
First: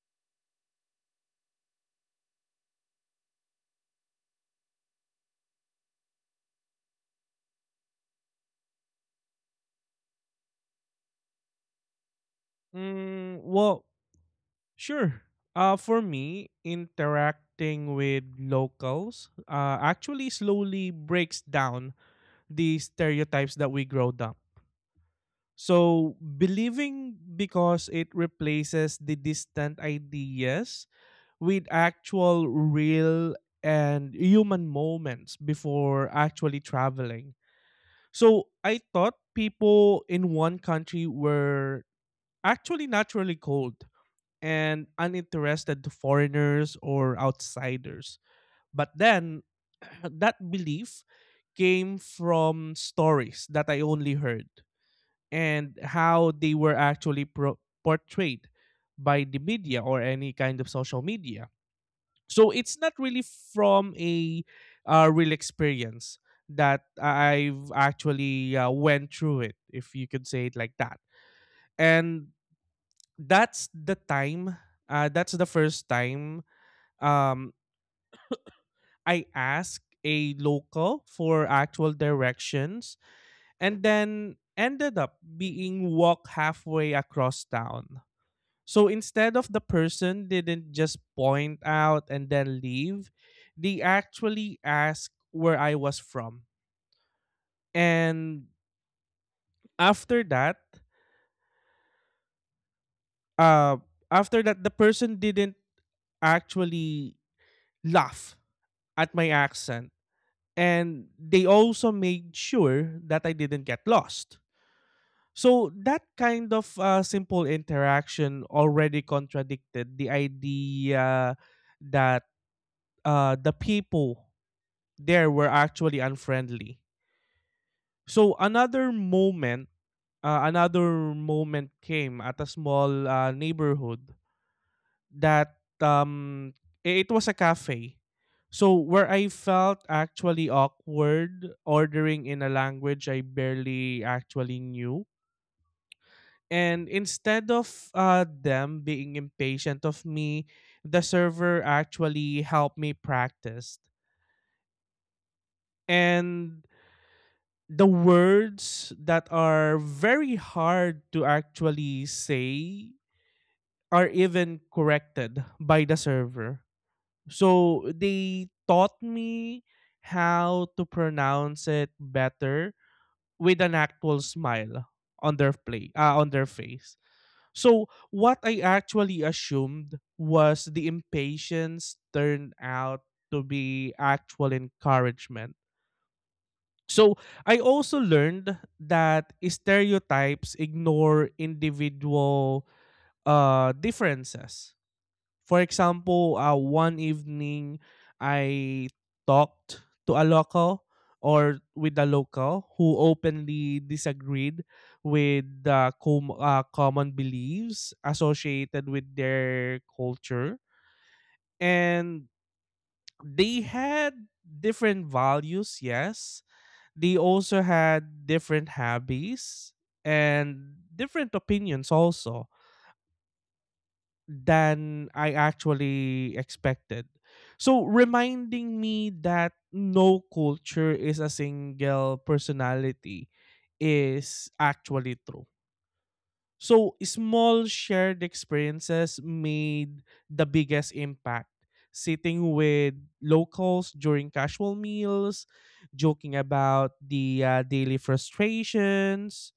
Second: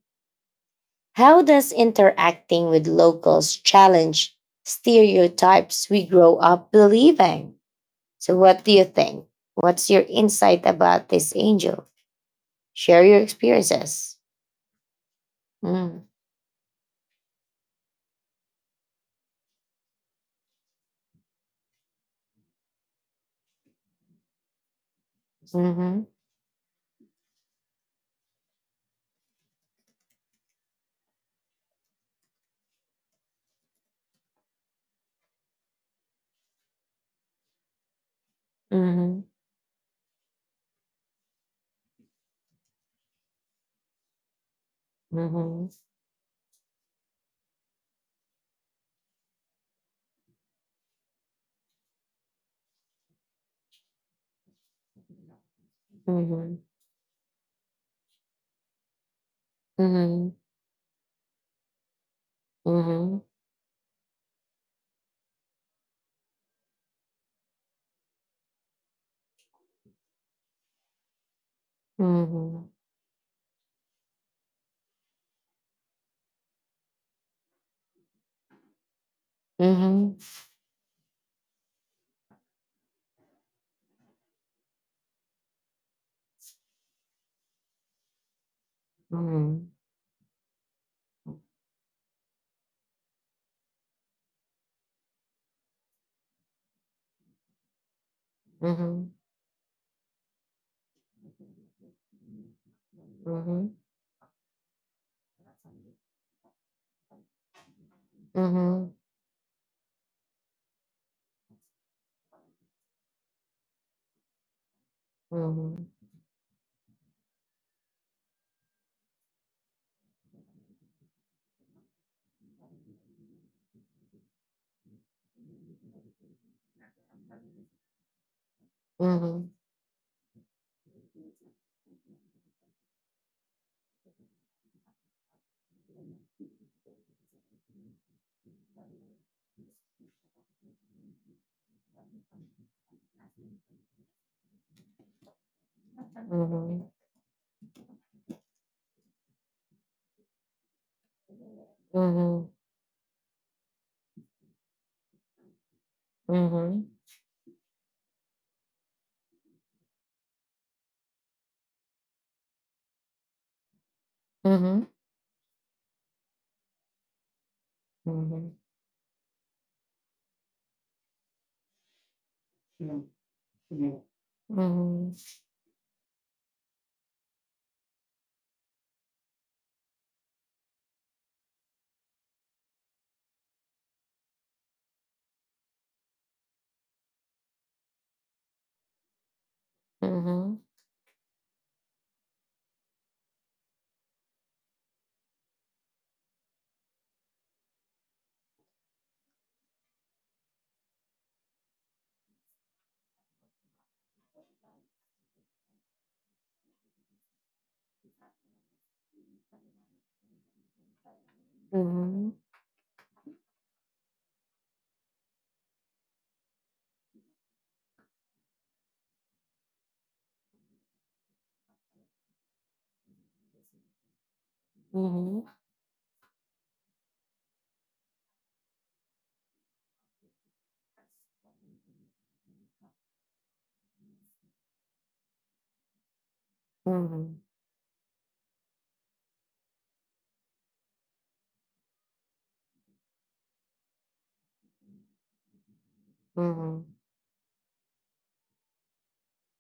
S1: how does interacting with locals challenge stereotypes we grow up believing? So, what do you think? What's your insight about this, Angel? Share your
S2: Mm, well,
S1: experiences.
S2: Sure. For
S1: Mm,
S2: me, interacting with locals actually slowly breaks down the stereotypes that we grow up.
S1: mhm,
S2: So, believing, because it replaces the distant ideas with actual, real, and human moments before actually traveling. So, I thought
S1: mhm,
S2: people in one country were actually naturally cold and
S1: mhm,
S2: uninterested to foreigners or outsiders. But then that belief came from stories that I only heard and how they
S1: mhm,
S2: were actually portrayed by the media or any
S1: mhm,
S2: kind of social media. So it's not
S1: mhm,
S2: really from a real experience that I've actually went through it, if you could say it like that. And
S1: mhm,
S2: that's the time, that's the first time um I asked
S1: mhm,
S2: a local for actual directions, and then ended up being walked halfway across town. So instead of the
S1: mhm,
S2: person didn't just point out and then leave, they actually asked where I was from. And
S1: mhm,
S2: after that,
S1: mhm.
S2: uh the person didn't actually laugh
S1: Mhm,
S2: at my accent, and they also made sure that I didn't get lost. So
S1: mhm,
S2: that kind of simple interaction already contradicted the idea that the people there were actually unfriendly. So another
S1: mhm,
S2: moment, another moment came at a small neighborhood that um, it was a cafe, so where I felt actually awkward ordering in a language I barely actually knew.
S1: mhm,
S2: And instead of them being impatient of me, the server
S1: mhm,
S2: actually
S1: mhm,
S2: helped me practice. And
S1: mhm,
S2: the words that are very hard to actually say are even
S1: mhm,
S2: corrected by the server. So they
S1: mhm,
S2: taught me how to pronounce it better with an actual smile
S1: mhm,
S2: on their face. So what I actually assumed was the impatience turned out to be actual encouragement. So I also learned that stereotypes
S1: mhm,
S2: ignore individual differences. For example, one evening I talked to a local, or with a local who openly disagreed with the common beliefs associated with their culture. And
S1: mhm,
S2: they had different values, yes. They also had different hobbies and different opinions also
S1: mhm,
S2: than I
S1: mhm,
S2: actually expected. So reminding me that no culture is a single personality is actually true. So small shared experiences made the biggest impact. Sitting with locals during casual meals, joking
S1: mhm, mhm,
S2: about the daily frustrations,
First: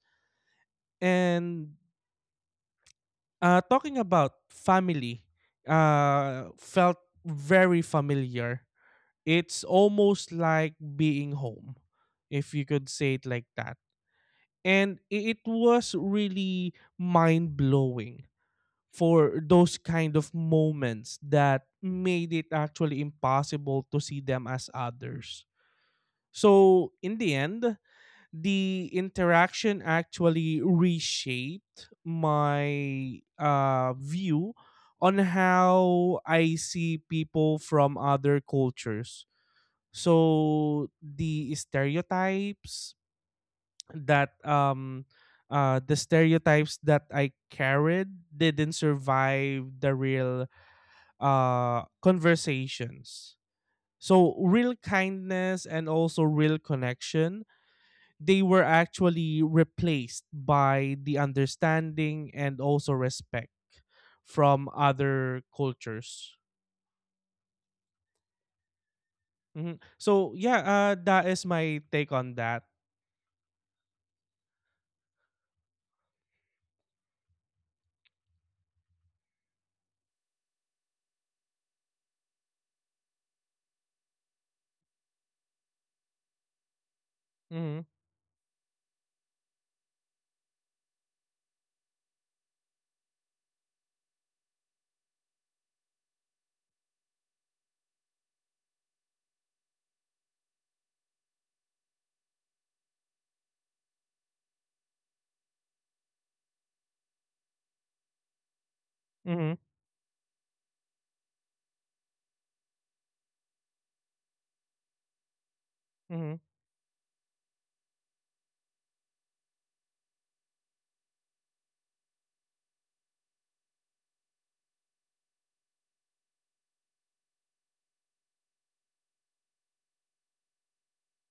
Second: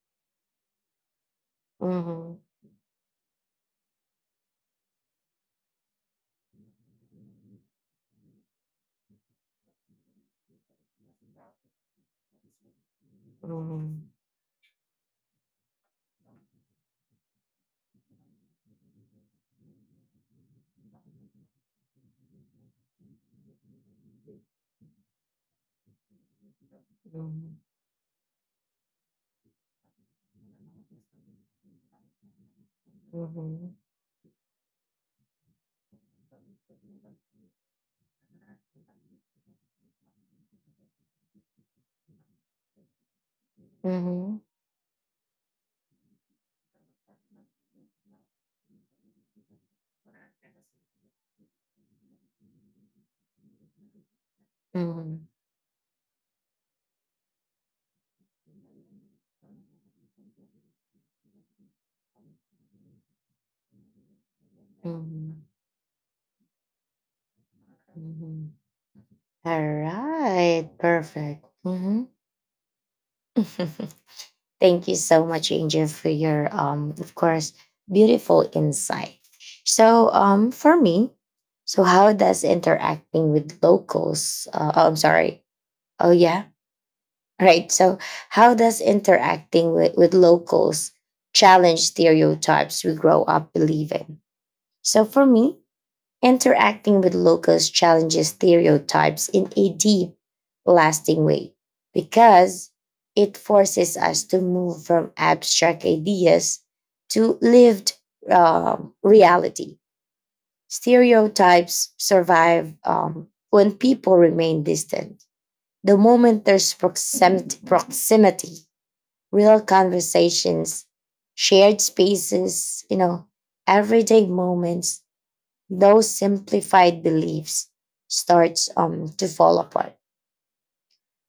S2: and
S1: mhm,
S2: Talking about family felt very familiar. It's almost like being home, if you could say it like that. And it was really mind blowing, for those kind of moments that made it actually impossible to see them as others. So, in the end, the interaction actually reshaped my
S1: mhm, mhm,
S2: view on how I see people from other cultures. So that um the stereotypes that I carried didn't survive the real conversations. So real
S1: mhm,
S2: kindness and also real connection, they were actually replaced by the understanding and also respect from other
S1: mhm.
S2: cultures.
S1: All
S2: Mhm. So yeah,
S1: right,
S2: that is
S1: perfect.
S2: my
S1: Mm-hmm.
S2: take on that.
S1: Thank you so much, Angel, for your of course, beautiful insight. So, for me, so how does interacting with locals? Oh, I'm sorry. Oh, yeah, right.
S2: Mm-hmm.
S1: So, how does interacting with locals challenge stereotypes we grow up believing? So, for me, interacting with locals challenges stereotypes in a deep, lasting way because it forces us to move from abstract ideas to lived
S2: Mm-hmm.
S1: reality. Stereotypes survive when people remain distant. The moment there's proximity, real conversations, shared spaces, everyday moments, those simplified beliefs starts to fall apart.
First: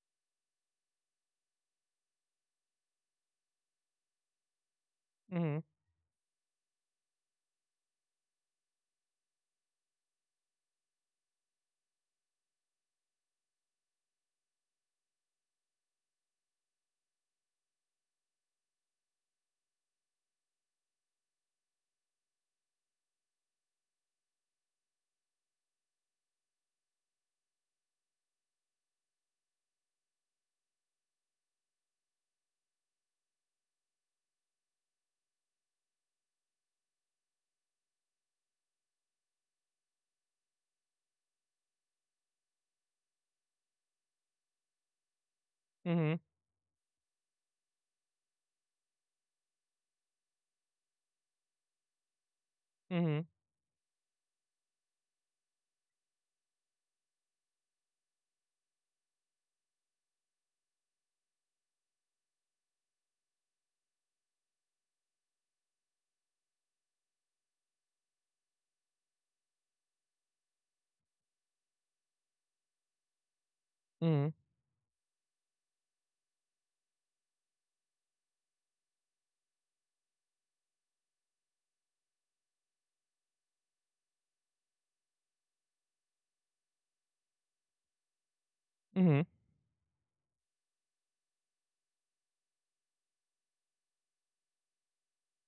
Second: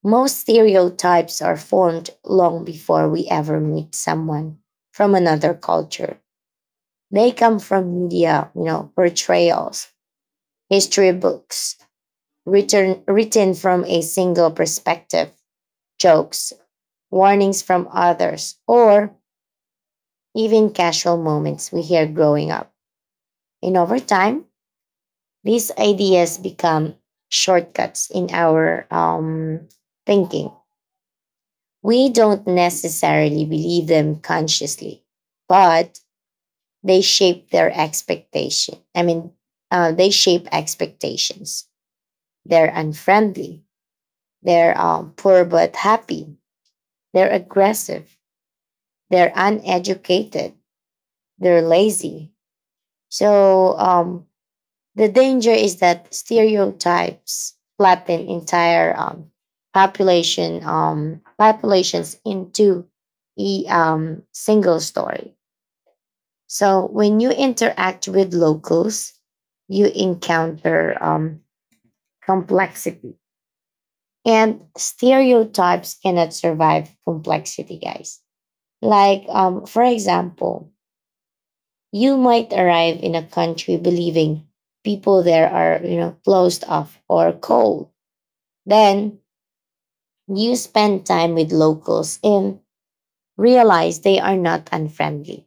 S1: Most stereotypes are formed long before we ever meet someone from another
S2: Mm-hmm.
S1: culture. They come from media, portrayals, history books, written from a single perspective, jokes, warnings from others, or even casual moments we hear growing up. And over time, these ideas become shortcuts in our thinking. We don't necessarily believe them consciously, but they shape their expectation. They shape expectations. They're unfriendly. They're poor but
S2: Mm-hmm.
S1: happy. They're aggressive. They're uneducated. They're lazy.
S2: Mm-hmm.
S1: So um, The danger is that stereotypes flatten entire population populations into a single story. So when you interact with locals, you encounter complexity,
S2: Mm-hmm.
S1: and stereotypes cannot survive complexity, guys. Like, for example, you might arrive in a country believing people there are, closed off or cold. Then
S2: Mm-hmm.
S1: you spend time with locals and realize they are not unfriendly.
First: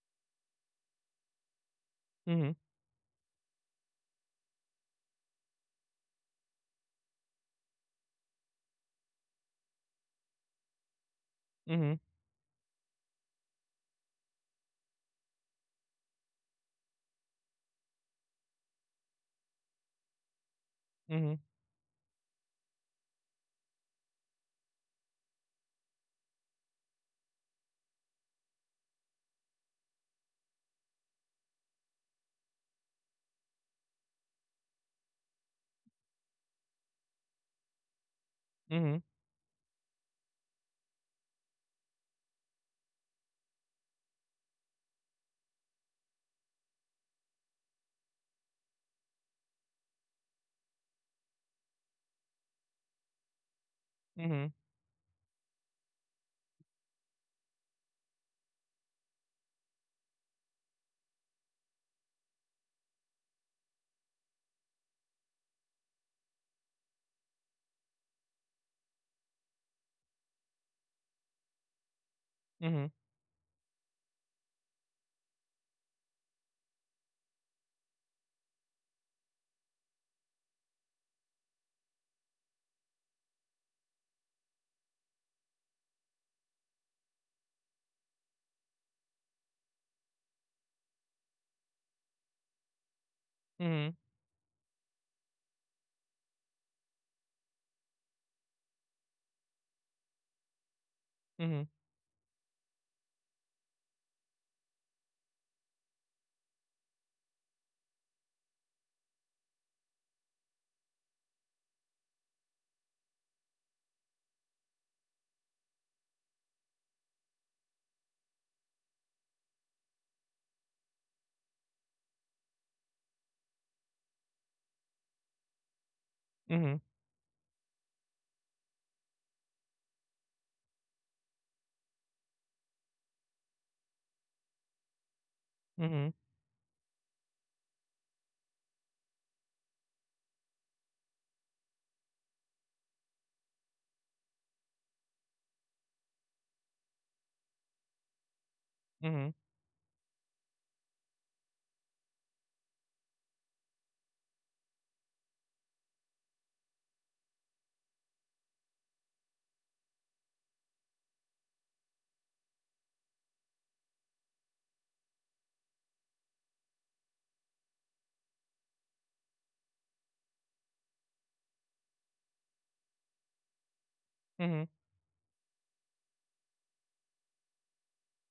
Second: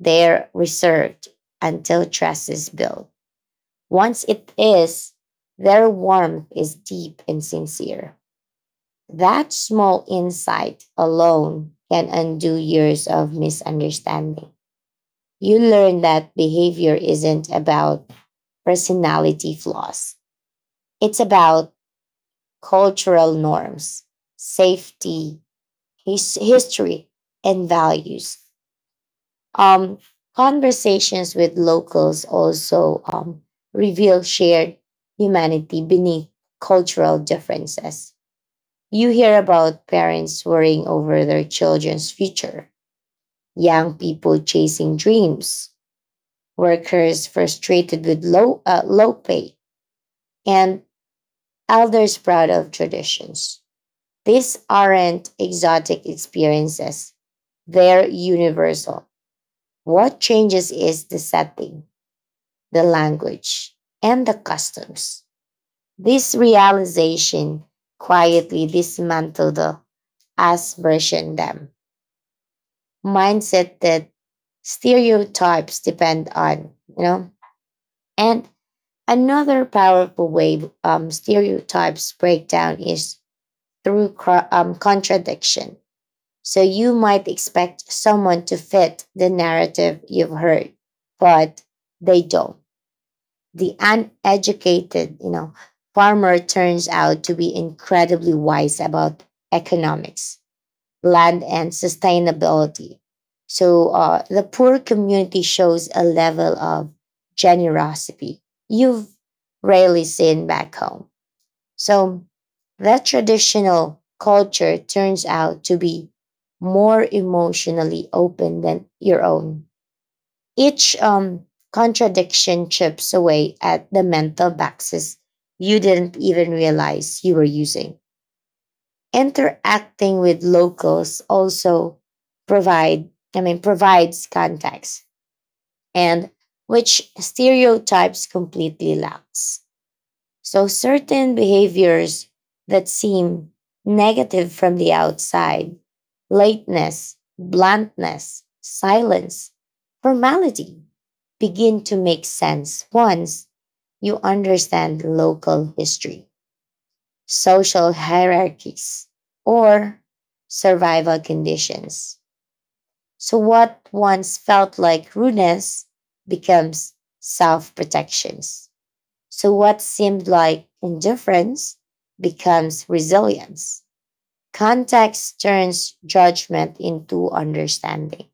S1: They're reserved until trust
S2: Mm-hmm.
S1: is built. Once it is, their warmth is deep and sincere. That small insight alone
S2: Mm-hmm.
S1: can undo years of misunderstanding. You learn that behavior isn't about personality flaws, it's
S2: Mm-hmm.
S1: about cultural norms, safety, his history, and values. Um, conversations with locals also reveal shared humanity beneath cultural differences.
S2: Mm-hmm.
S1: You hear about parents worrying over their children's future, young people chasing dreams, workers frustrated with low pay, and elders proud of traditions.
S2: Mm-hmm.
S1: These aren't exotic experiences, they're universal. What changes is the setting, the language, and the customs. This realization quietly dismantled the aspersion dam
S2: Mm-hmm.
S1: mindset that stereotypes depend on, you know. And another powerful way stereotypes break down is through contradiction. So you might expect someone to fit the narrative you've heard, but they don't. The
S2: Mm-hmm.
S1: uneducated, farmer turns out to be incredibly wise about economics, land, and sustainability. So the poor community shows a level of generosity you've rarely seen back home. So that traditional culture turns out to be more emotionally open than your own. Each contradiction chips away at the mental boxes you didn't even
S2: Mm-hmm. Mm-hmm.
S1: realize you were using. Interacting with locals also provide, provides context
S2: Mm-hmm.
S1: and which stereotypes completely lacks. So, certain behaviors that seem negative from the outside — lateness, bluntness,
S2: Mm-hmm.
S1: silence, formality — begin to make sense once you understand local history, social hierarchies, or survival conditions. So, what once felt like rudeness becomes self protections. So, what seemed like indifference becomes resilience.
S2: Mm-hmm. Mm-hmm.
S1: Context turns judgment into understanding.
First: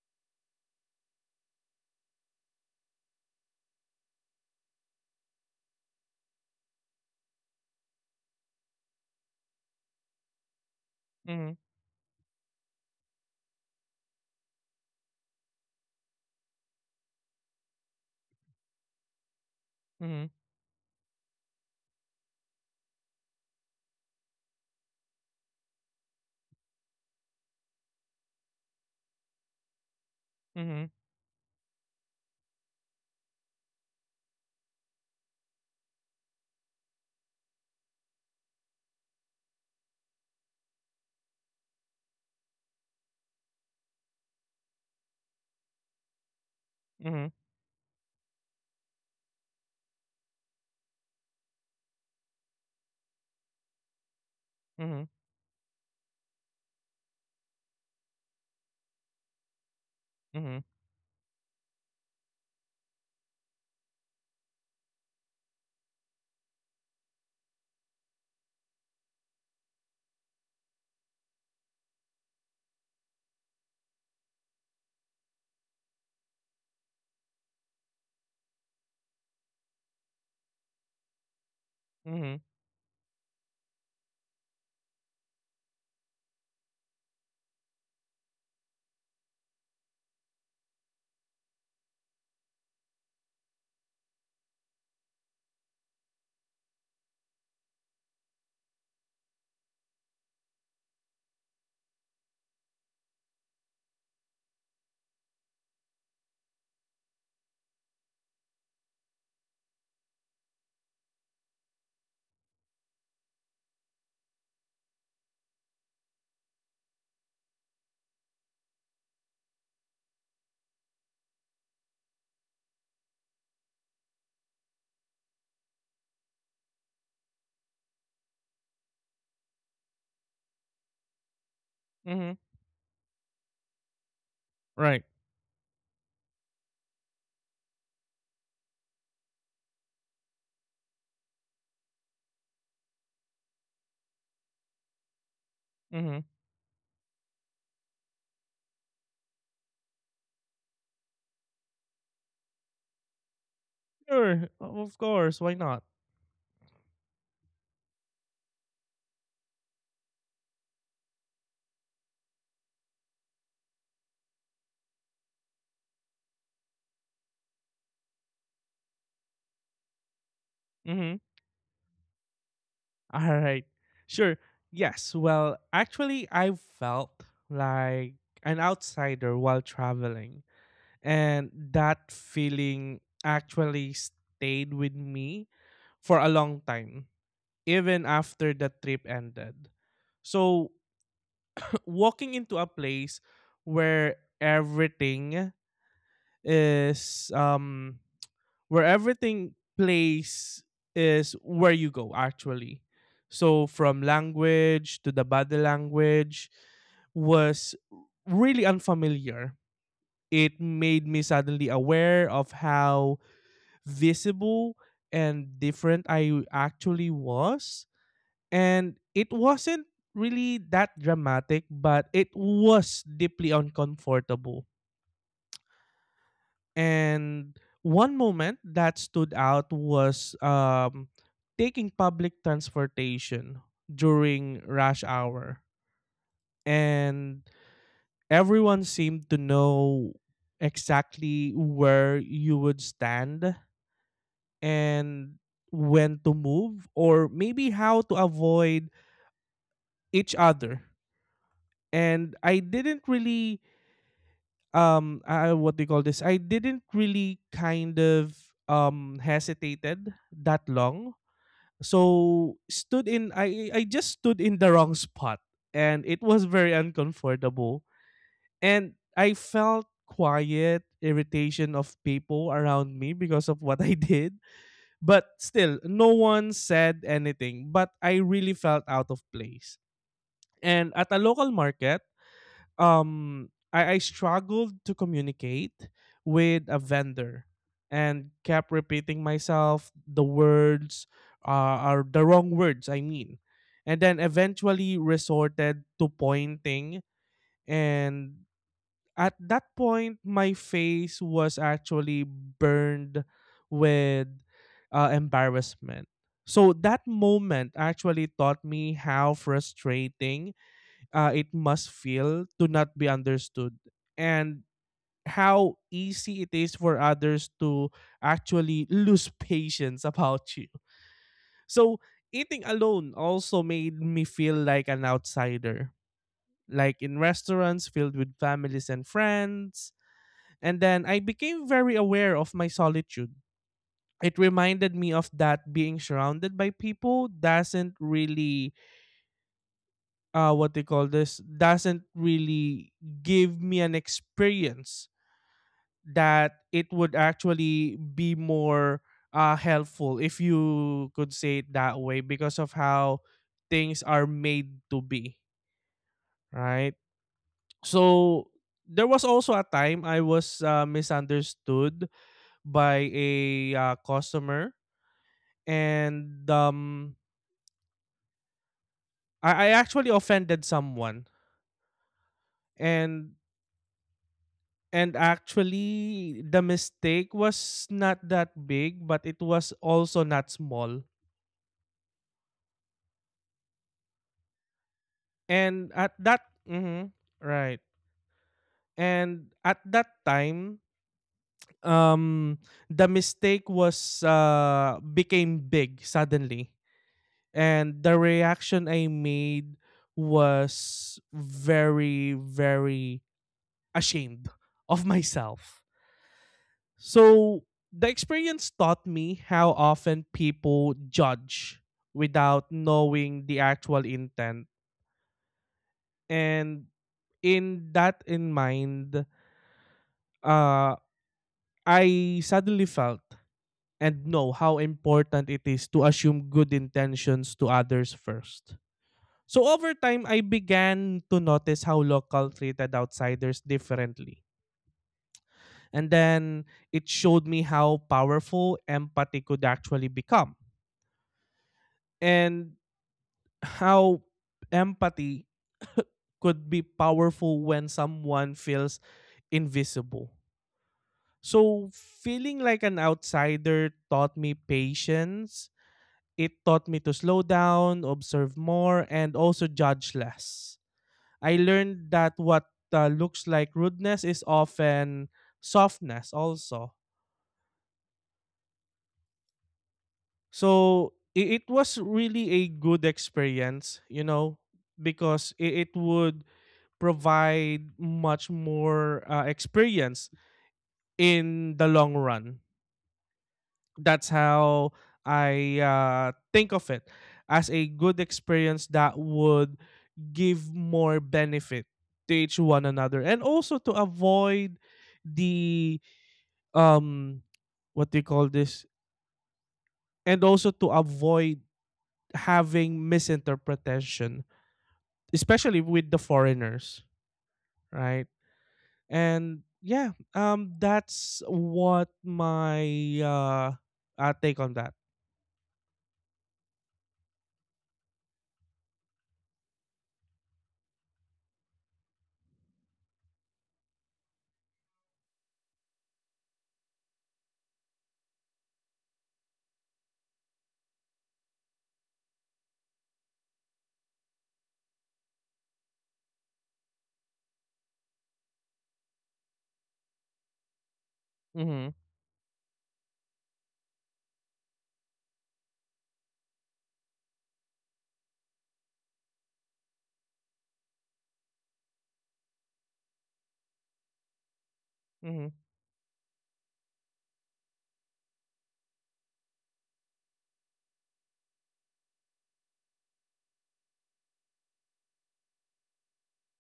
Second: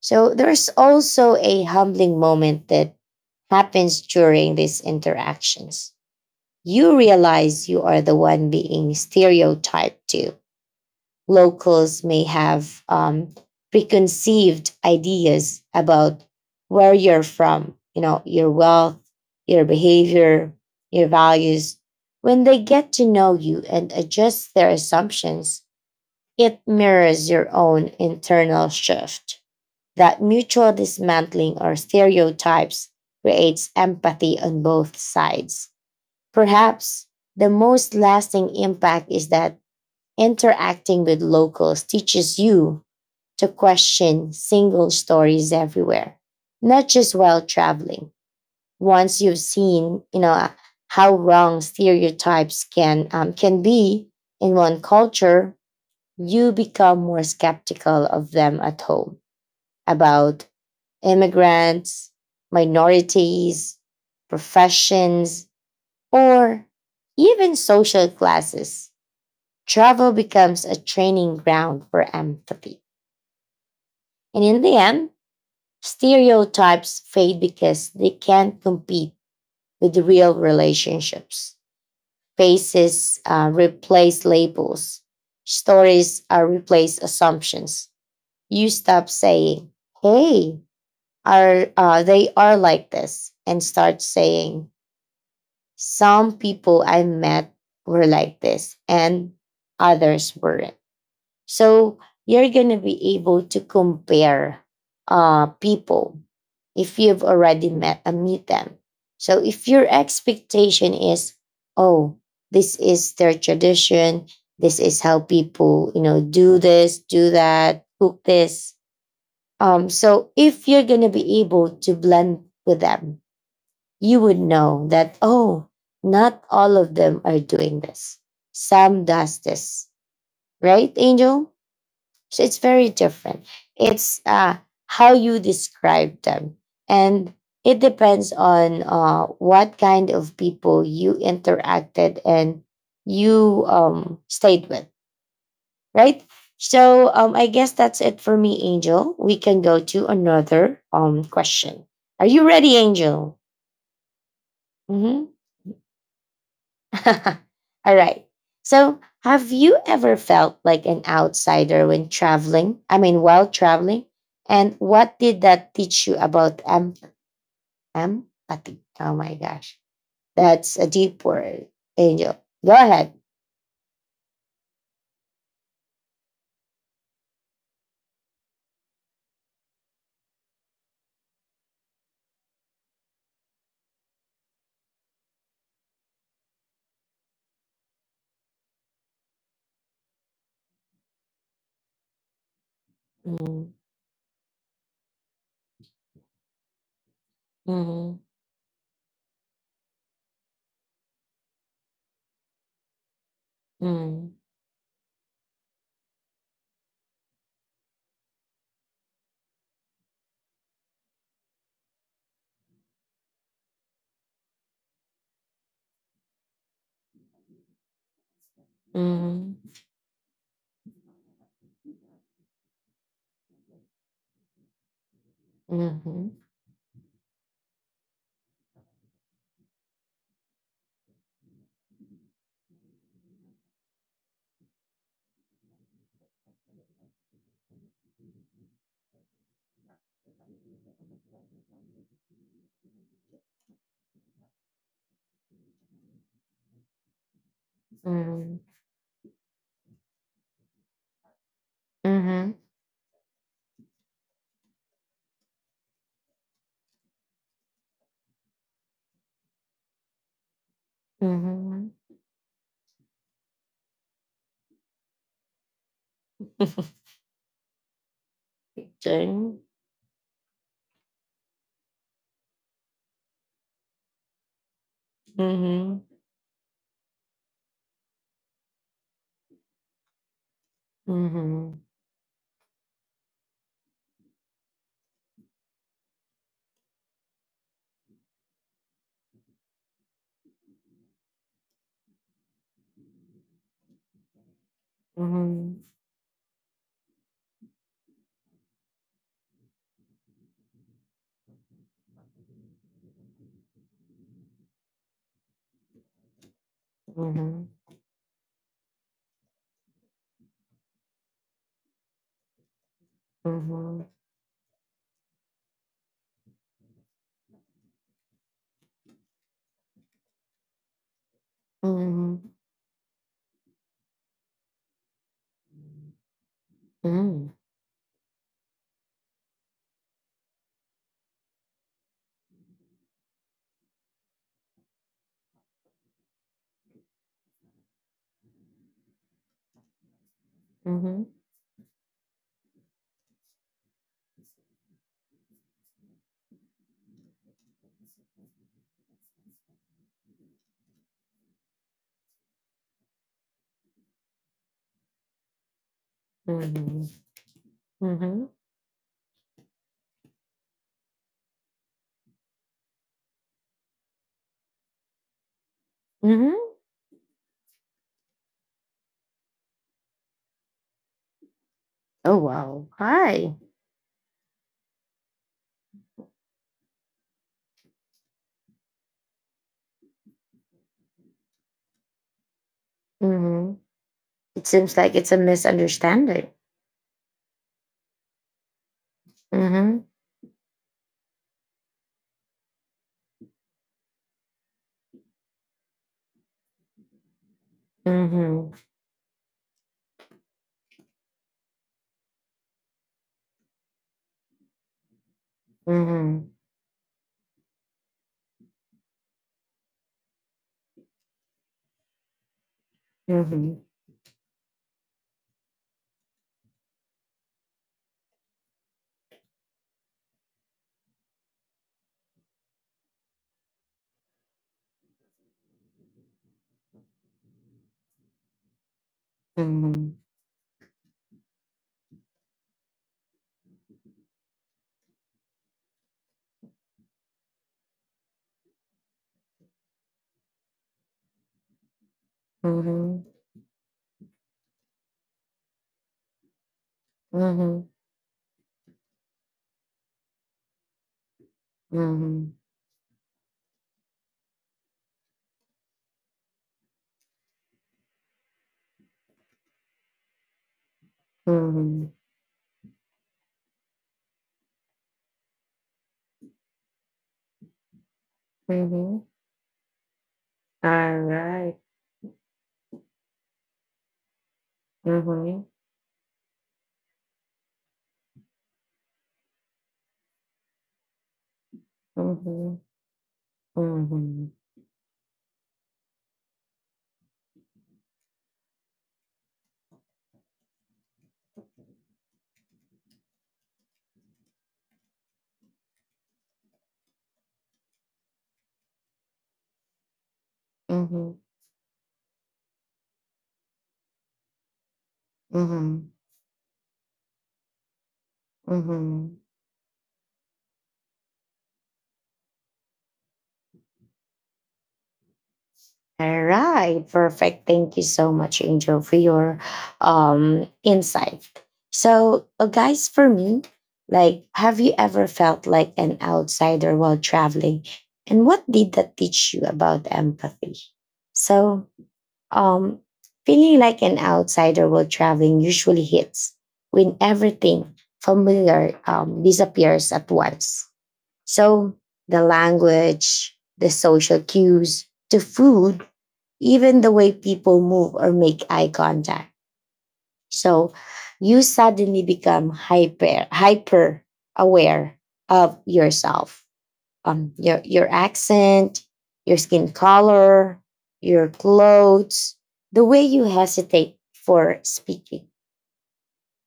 S1: So, there's also a humbling moment that happens during these interactions. You realize you are the one being stereotyped to.
S2: Mm-hmm.
S1: Locals may have preconceived ideas about where you're from, you know, your wealth, your
S2: Mm-hmm.
S1: behavior, your values. When they get to know you and adjust their assumptions, it mirrors your own internal shift. That
S2: Mm-hmm.
S1: mutual
S2: Mm-hmm.
S1: dismantling or stereotypes creates empathy on both sides. Perhaps the most lasting impact is that interacting with locals teaches you to question single stories everywhere, not just
S2: Mm-hmm.
S1: while traveling. Once you've seen, you know, how wrong stereotypes can be in one culture, you become more skeptical of them at home about
S2: Mm-hmm.
S1: immigrants, minorities, professions, or even social classes. Travel becomes a training ground for empathy. And in the end, stereotypes fade because they can't compete with real relationships.
S2: Mm-hmm.
S1: Faces replace labels, stories replace assumptions. You stop saying, "Hey, are they are like this," and start saying, "Some people I met were like this and others weren't." So you're going to be able to compare people if you've already met meet them. So if your expectation is, "Oh, this is their tradition, this is how people, you know, do this, do that, cook this." So if you're going to be able to blend with them, you would know that, oh, not all of them are doing this. Sam does this, right, Angel?
S2: Mm-hmm.
S1: So it's very different. It's
S2: Right.
S1: how you describe them. And it depends on what kind of people you interacted and you stayed with, right?
S2: Mm-hmm.
S1: So I guess that's it for me, Angel. We can go to another question. Are you ready, Angel?
S2: Sure, of
S1: Mm-hmm.
S2: course. Why not?
S1: All right. So, have you ever felt like an outsider when traveling? I mean, while traveling? And what did that teach you about empathy? Oh my gosh. That's a
S2: Mm-hmm.
S1: deep word, Angel. Go ahead.
S2: All right. Sure. Yes. Well, actually, I felt like an outsider while traveling, and that feeling actually stayed with me for a long time, even after the trip ended. So, walking into a place
S1: Mm,
S2: where everything is
S1: mhm,
S2: where everything plays is where you go actually. So from
S1: mm,
S2: language to the body language was really unfamiliar. It made me suddenly aware of how visible and different I actually was. And it
S1: mhm,
S2: wasn't really that dramatic, but it was deeply uncomfortable.
S1: mhm,
S2: And one moment that stood out was taking public transportation during rush hour. And everyone seemed to know exactly where you would stand and when to move, or maybe how to
S1: mhm,
S2: avoid each other. And
S1: mhm,
S2: I didn't really what do you call this, I didn't really kind of hesitated that long.
S1: mhm.
S2: So, stood in I just stood in the wrong spot and it was very uncomfortable, and I
S1: Okay.
S2: felt quiet irritation of people around me because of what I did, but still
S1: Mhm,
S2: no one said anything, but I really felt out of place. And at a local
S1: mhm,
S2: market, I struggled to communicate with a vendor and kept repeating myself the words are the wrong words I mean, and then eventually
S1: mhm,
S2: resorted to pointing, and at that point my face was actually burned with embarrassment. So that
S1: mhm,
S2: moment actually taught me how frustrating it must feel to not be
S1: mhm,
S2: understood,
S1: mhm,
S2: and how easy it is for others to actually lose patience about you. So
S1: mhm,
S2: eating alone also made me feel like an outsider, like in restaurants filled with families and friends. And then I became very aware of my solitude. It reminded me of that being surrounded by people doesn't really what they call
S1: mhm.
S2: this, doesn't really give me an experience that it would actually be more helpful, if you could say it that way, because of how things are made to be, right?
S1: Mhm.
S2: So
S1: Mhm.
S2: there was also a time I was misunderstood by a customer, and
S1: Mhm.
S2: I actually offended someone.
S1: Oh wow.
S2: and
S1: Hi.
S2: And actually, the mistake was not that big, but it was also not small.
S1: Mhm. It seems like it's a
S2: And at that,
S1: misunderstanding.
S2: mhm, right. And at
S1: Mhm.
S2: that time, um, the mistake was became big suddenly, and the
S1: Mhm.
S2: reaction I made was very, very ashamed of myself.
S1: Mhm.
S2: So the experience taught me how often people judge without knowing the
S1: Mhm.
S2: actual intent. And in that in mind, uh, I suddenly felt and know how important it is to assume good intentions to others first. So over
S1: Mhm.
S2: time, I began to notice how local treated outsiders differently. And then it showed me how powerful empathy could actually become. And
S1: Mhm.
S2: how empathy could be powerful
S1: Mhm.
S2: when someone feels invisible. So,
S1: Mhm.
S2: feeling like an outsider taught me patience. It taught me to slow down, observe more, and also judge less. I
S1: Mhm.
S2: learned that what looks like rudeness is often softness, also.
S1: Mhm. All
S2: So, it
S1: right.
S2: was really a good experience, you know, because
S1: Mhm.
S2: it would provide much more experience in the long run.
S1: Mhm.
S2: That's
S1: Mhm.
S2: how I think of it as a good experience that would give more benefit to each one another, and also to avoid the um what do you call this and also to
S1: Mhm.
S2: avoid having misinterpretation, especially
S1: Mhm.
S2: with the foreigners, right?
S1: Mhm.
S2: And yeah, that's what my take on that.
S1: All right, perfect. Thank you so much, Angel, for your insight. So, guys, for me, like, have you ever felt like an outsider while traveling, and what did that teach you about empathy? So, um, feeling like an outsider while traveling usually hits when everything familiar disappears at once. So,
S2: Mhm.
S1: the language, the social cues, the food, even the way people move or make eye contact. So you suddenly become hyper aware
S2: Mhm.
S1: of yourself, your accent, your skin color, your clothes, the way you hesitate for speaking.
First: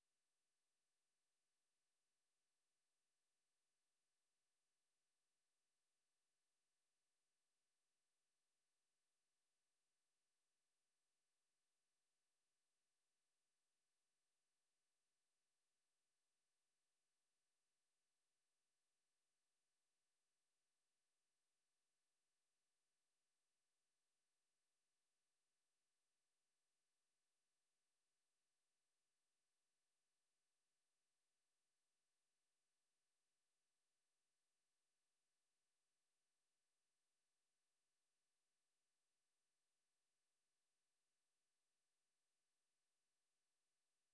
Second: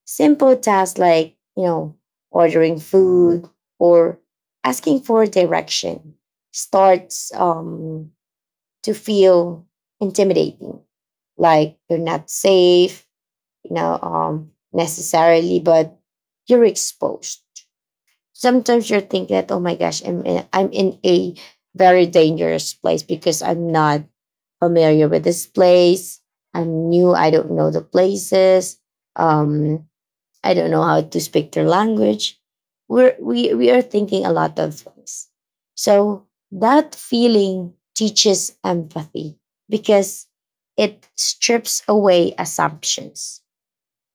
S1: Simple tasks, like, you know, ordering food or asking for direction starts to feel intimidating, like you're not safe, you know, necessarily, but you're exposed. Sometimes you're thinking that, oh my gosh, I'm in a very dangerous place because I'm not familiar with this place. I'm new. I don't know the places. Um, I don't know how to speak their language. We are thinking a lot of things. So that feeling teaches empathy because it strips away assumptions.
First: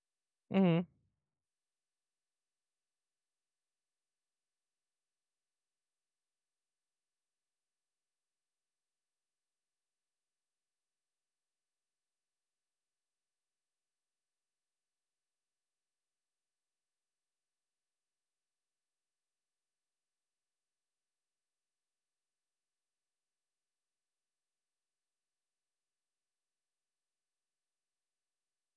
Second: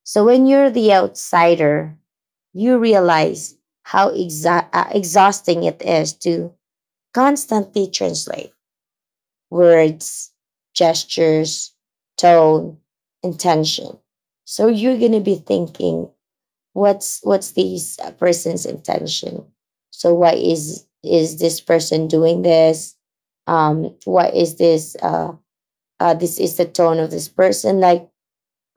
S1: So when you're
S2: Mhm.
S1: the outsider, you realize how exhausting it is to constantly translate words, gestures, tone, intention. So you're going to be thinking, what's this person's intention, so why is this person doing this, what is this this is the tone of this person, like,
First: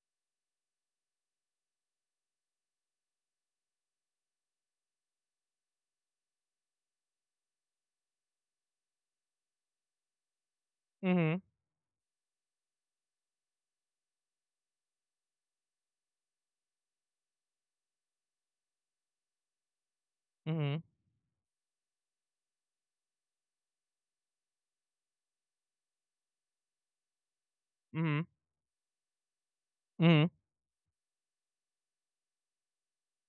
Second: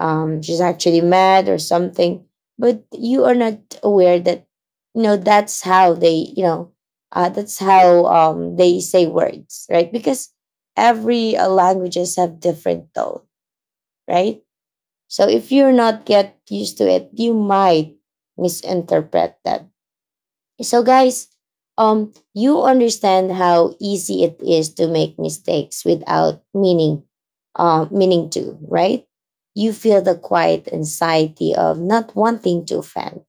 S1: she's actually mad or something, but you are not aware that, you know, that's how they, you know, that's how they say words, right? Because every
S2: Mhm.
S1: languages have different tone, right? So if you're not get used to it, you might misinterpret that. So
S2: Mhm.
S1: guys, you understand how easy it is to make mistakes without meaning to, right? You feel the
S2: Mhm.
S1: quiet anxiety of not wanting to offend,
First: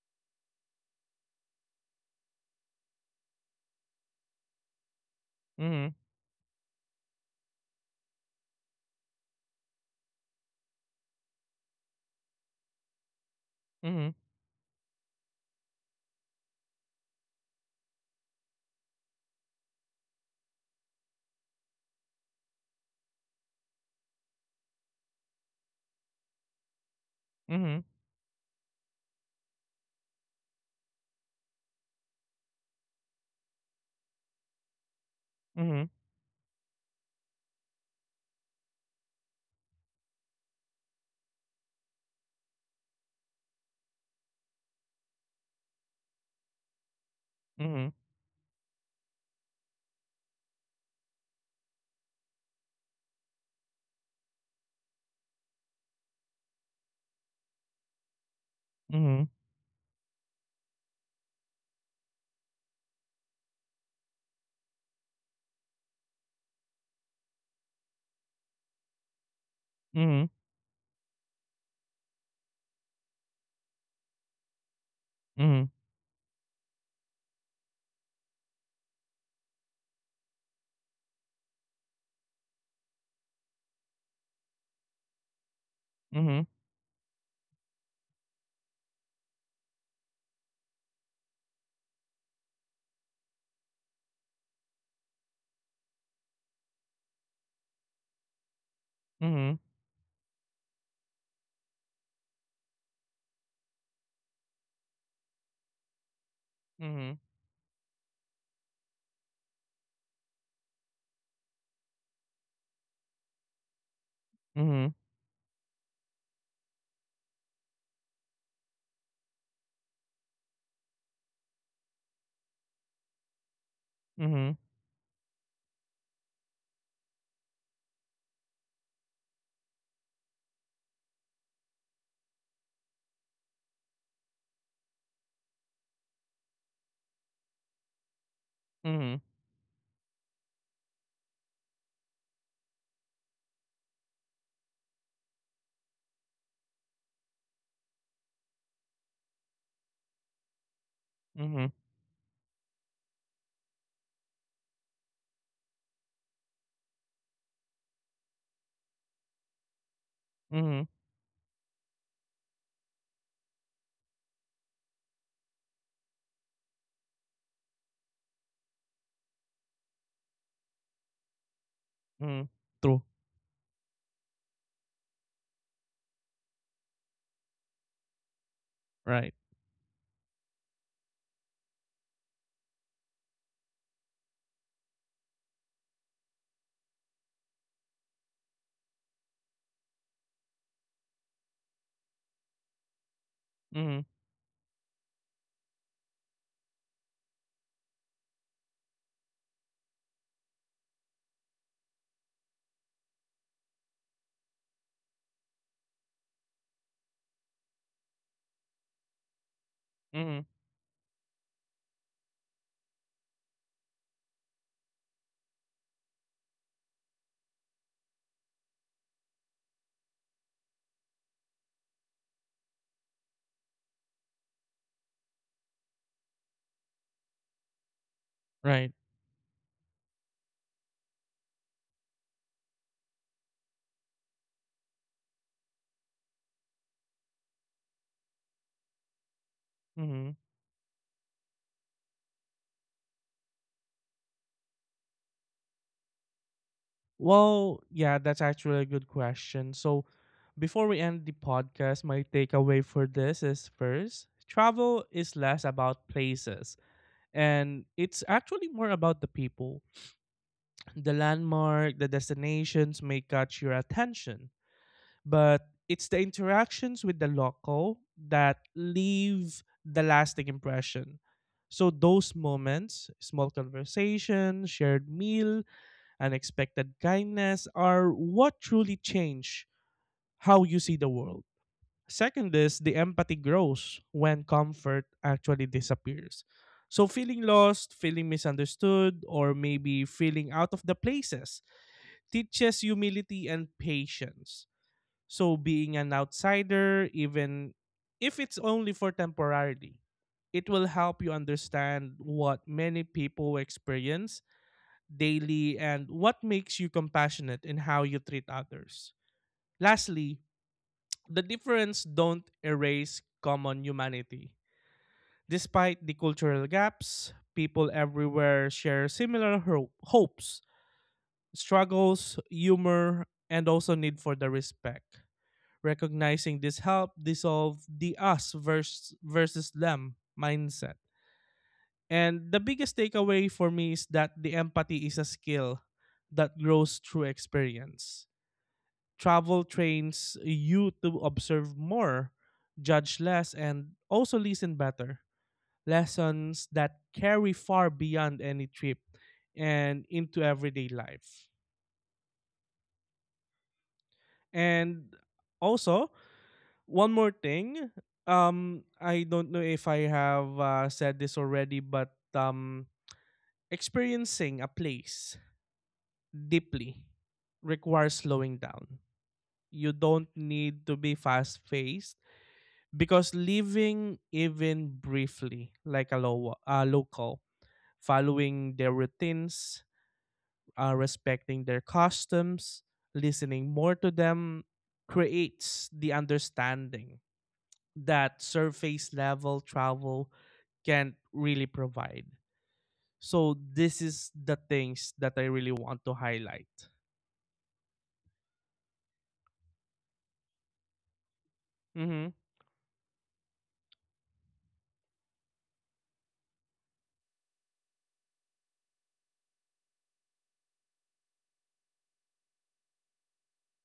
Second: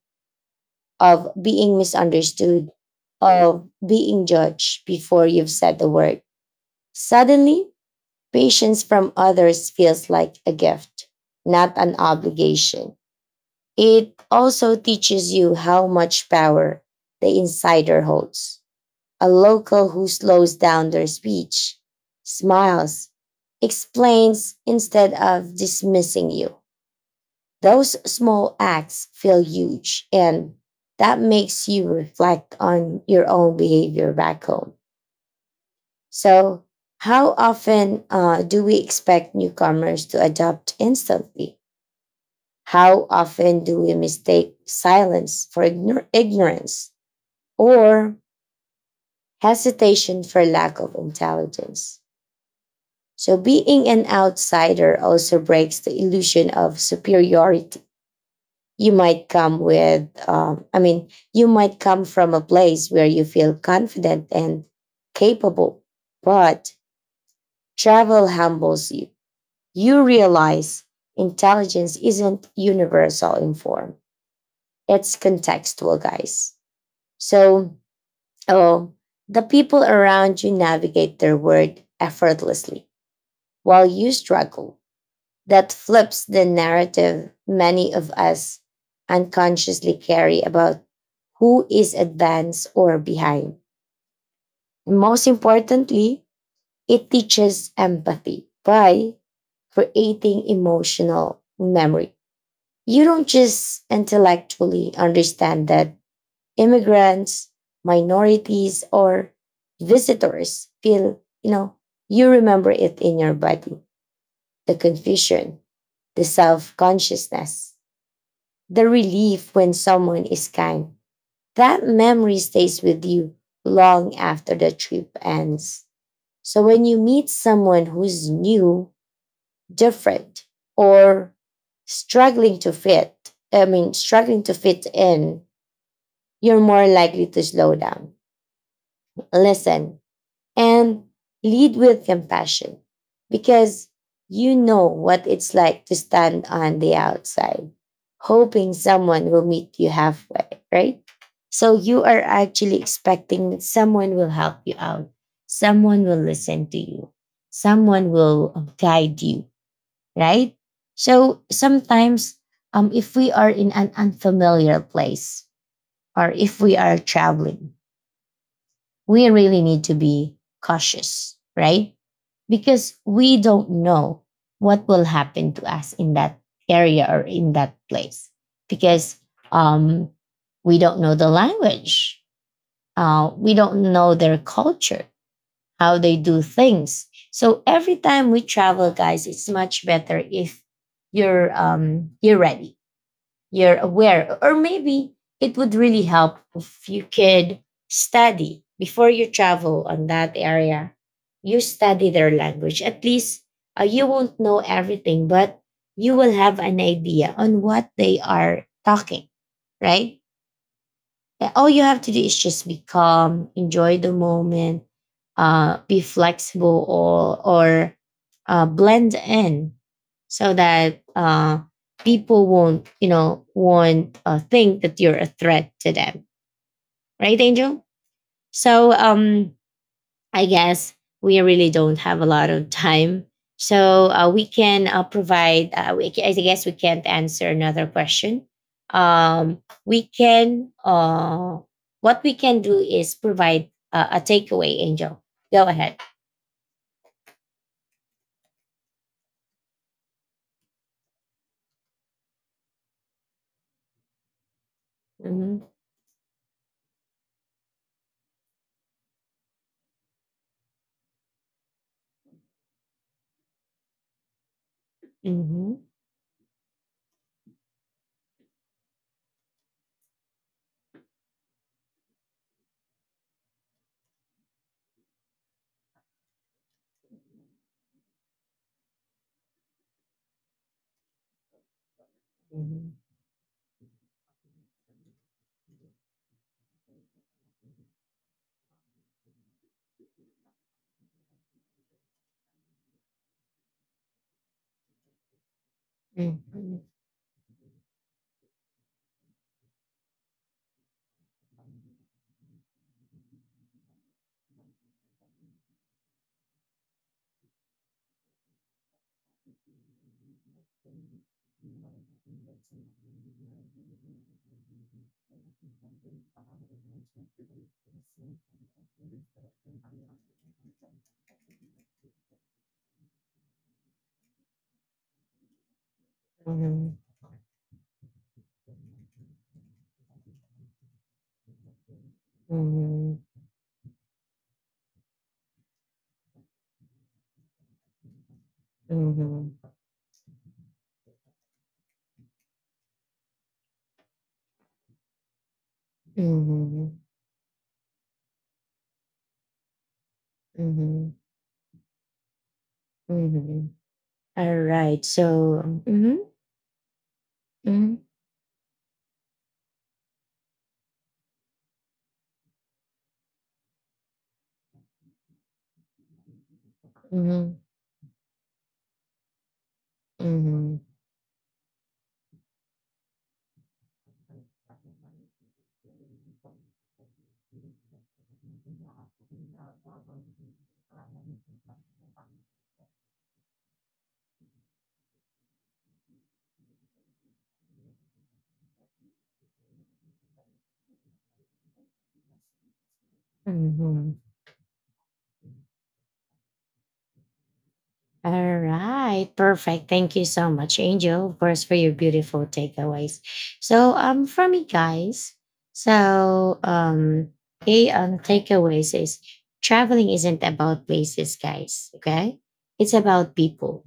S1: of being misunderstood, of being judged before you've said the
S2: Mhm.
S1: word. Suddenly, patience from others feels like a gift, not an obligation.
S2: Mhm.
S1: It also teaches you how much power the insider holds. A local who slows down their speech, smiles, explains instead of dismissing you.
S2: Mhm.
S1: Those small acts feel huge, and that makes you reflect on your own behavior back home.
S2: Mhm.
S1: So, how often do we expect newcomers to adapt instantly? How often do we mistake silence for ignorance
S2: Mhm.
S1: or hesitation for lack of intelligence? So, being an outsider also breaks the illusion of superiority. You
S2: Mhm.
S1: might come with, I mean, you might come from a place where you feel confident and capable, but travel humbles you. You
S2: Mhm.
S1: realize intelligence isn't universal in form, it's
S2: Mhm.
S1: contextual, guys. So, oh, the people around you navigate their world effortlessly while you struggle. That
S2: Mhm.
S1: flips
S2: Mhm.
S1: the narrative many of us unconsciously carry about who is advanced or behind. And most importantly, it teaches empathy by creating emotional memory. You don't just intellectually understand that
S2: Mhm.
S1: immigrants, minorities, or visitors feel, you know, you remember it in your body — the
S2: Mhm.
S1: confusion, the self consciousness, the relief when someone is kind. That memory stays with you long
S2: Mhm. Mhm.
S1: after
S2: Mhm.
S1: the trip ends. So when you meet someone who's new, different, or struggling to fit, I mean, struggling to fit in, you're more likely to slow down, listen, and lead with compassion because you know what it's like to stand on the outside, hoping someone will meet you halfway, right?
S2: Mhm.
S1: So you are actually expecting that someone will help you out, someone will listen to you, someone will guide you, right?
S2: Mhm.
S1: So sometimes, if we are in an unfamiliar place or if we are traveling, we really need to be cautious, right?
S2: Mhm.
S1: Because
S2: True.
S1: we don't know what will happen to us in that area or in that place because,
S2: Right.
S1: um, we don't know the language. We don't know their culture, how they do things. So every time we travel, guys, it's much better if you're ready, you're
S2: Mhm.
S1: aware. Or maybe it would really help if you could study before you travel on that area. You study their language. At least you won't know everything, but you will have an idea on what they are talking, right?
S2: Mhm.
S1: Yeah, all you have to do is just be calm, enjoy the moment, be flexible or blend in so that people won't, you know, won't think that you're a threat to them, right, Angel? So
S2: Right.
S1: I guess we really don't have a lot of time. So we can I guess we can't answer another question. We
S2: Mhm.
S1: can, what we can do is provide a takeaway, Angel. Go ahead.
S2: Well, yeah, that's actually a good question. So, before we end the podcast, my takeaway for this is: first, travel is
S1: Mhm,
S2: less about places, and it's actually more about the people. The landmark, the destinations may catch your attention, but
S1: mhm,
S2: it's the interactions with the local that leave the lasting impression. So, those moments, small conversation, shared meal, unexpected kindness are what truly change how you see the world. Second is
S1: mhm,
S2: the empathy grows when comfort actually disappears. So feeling lost, feeling misunderstood, or maybe feeling out of the places teaches humility and patience. So being an outsider, even if it's only for temporarily, it will help you understand what many people experience daily, and what makes you compassionate in how you treat others. Lastly, the difference don't erase common humanity. Despite the cultural gaps, people everywhere share similar hopes, struggles, humor, and also need for the respect. Recognizing this
S1: mhm,
S2: help dissolve the us versus, versus them mindset. And the
S1: mhm,
S2: biggest
S1: mhm,
S2: takeaway for me is that the empathy is a skill that grows through experience. Travel trains you to observe more, judge less, and also listen better.
S1: mhm,
S2: Lessons that
S1: mhm,
S2: carry far beyond any trip and into everyday
S1: mhm,
S2: life.
S1: mhm. All right.
S2: And
S1: So,
S2: also,
S1: mhm,
S2: one more thing.
S1: mhm,
S2: I don't know if I have said this already, but experiencing a place deeply
S1: mhm,
S2: requires slowing down. You don't
S1: mhm,
S2: need to be fast paced, because living even briefly like a local, following their routines, respecting their customs, listening more to them creates the understanding that surface level travel can really provide. So this
S1: mhm.
S2: is the things that I really want to highlight.
S1: All right, perfect. Thank you so much, Angel, of course, for your
S2: Mhm.
S1: beautiful takeaways. So, for me, guys, so okay, takeaways is traveling isn't about places, guys. Okay, it's about people.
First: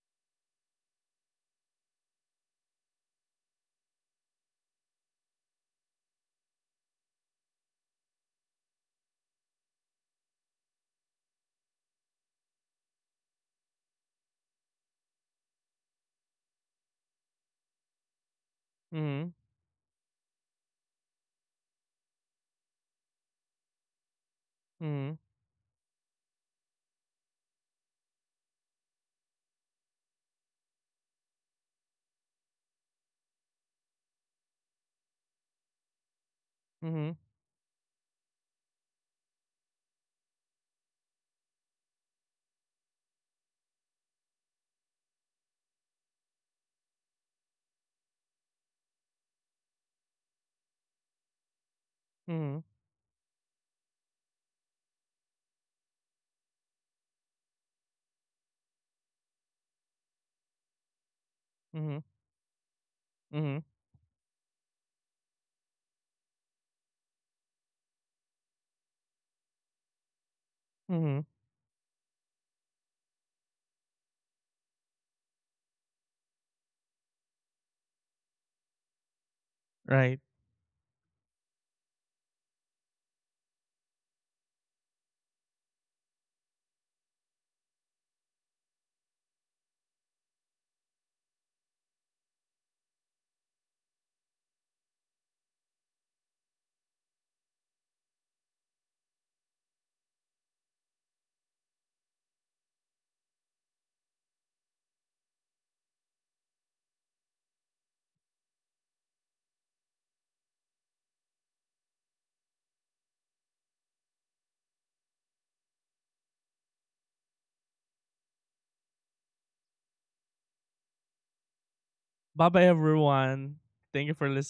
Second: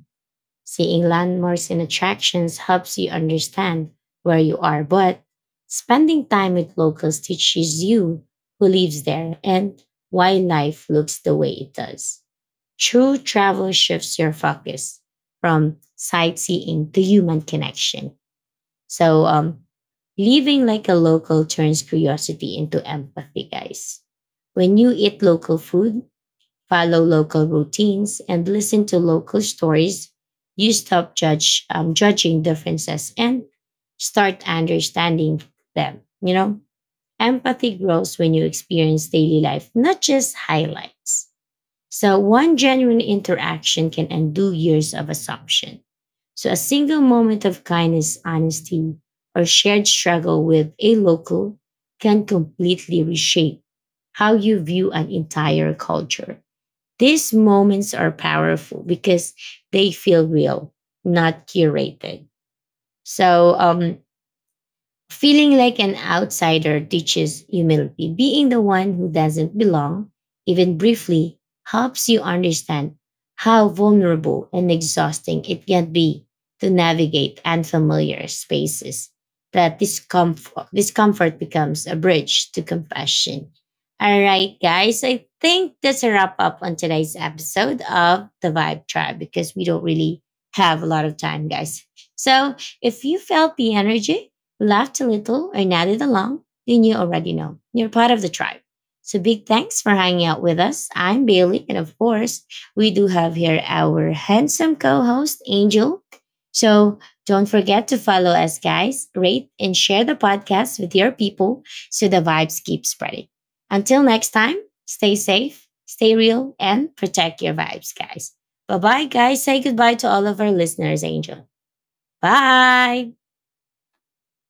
S1: Seeing landmarks and attractions helps you understand where you are, but spending time with locals teaches you who lives there and why life looks the way it does. True travel shifts your focus from sightseeing to human connection. So,
S2: Mhm.
S1: living like a local turns curiosity into empathy, guys. When you
S2: Mhm.
S1: eat local food, follow local routines, and listen to local stories, you stop judge judging differences and start understanding them. You know,
S2: Mhm.
S1: empathy grows when you experience daily life, not just highlights. So, one genuine interaction can undo years of assumption. So, a single moment of kindness, honesty, or shared struggle with a local can
S2: Mhm.
S1: completely reshape how you view an entire culture. These moments are powerful because they feel real, not
S2: Mhm.
S1: curated. So,
S2: Mhm.
S1: feeling like an outsider teaches humility. Being the one who doesn't belong, even
S2: Mhm.
S1: briefly, helps you understand how vulnerable and exhausting it can be to navigate unfamiliar spaces. That
S2: Right.
S1: discomfort becomes a bridge to compassion. All right, guys, I think that's a wrap up on today's episode of The Vibe Tribe because we don't really have a lot of time, guys. So if you felt the energy, laughed a little, or nodded along, then you already know. You're part of the tribe. So big thanks for hanging out with us. I'm Bailey, and of course, we do have here our handsome co-host, Angel. So don't forget to follow us, guys, rate and share the podcast with your people so the vibes keep spreading. Until next time, stay safe, stay real, and protect your vibes, guys. Bye bye, guys. Say goodbye to all of our listeners, Angel.
S2: Bye bye
S1: Bye.
S2: everyone. Thank you for listening.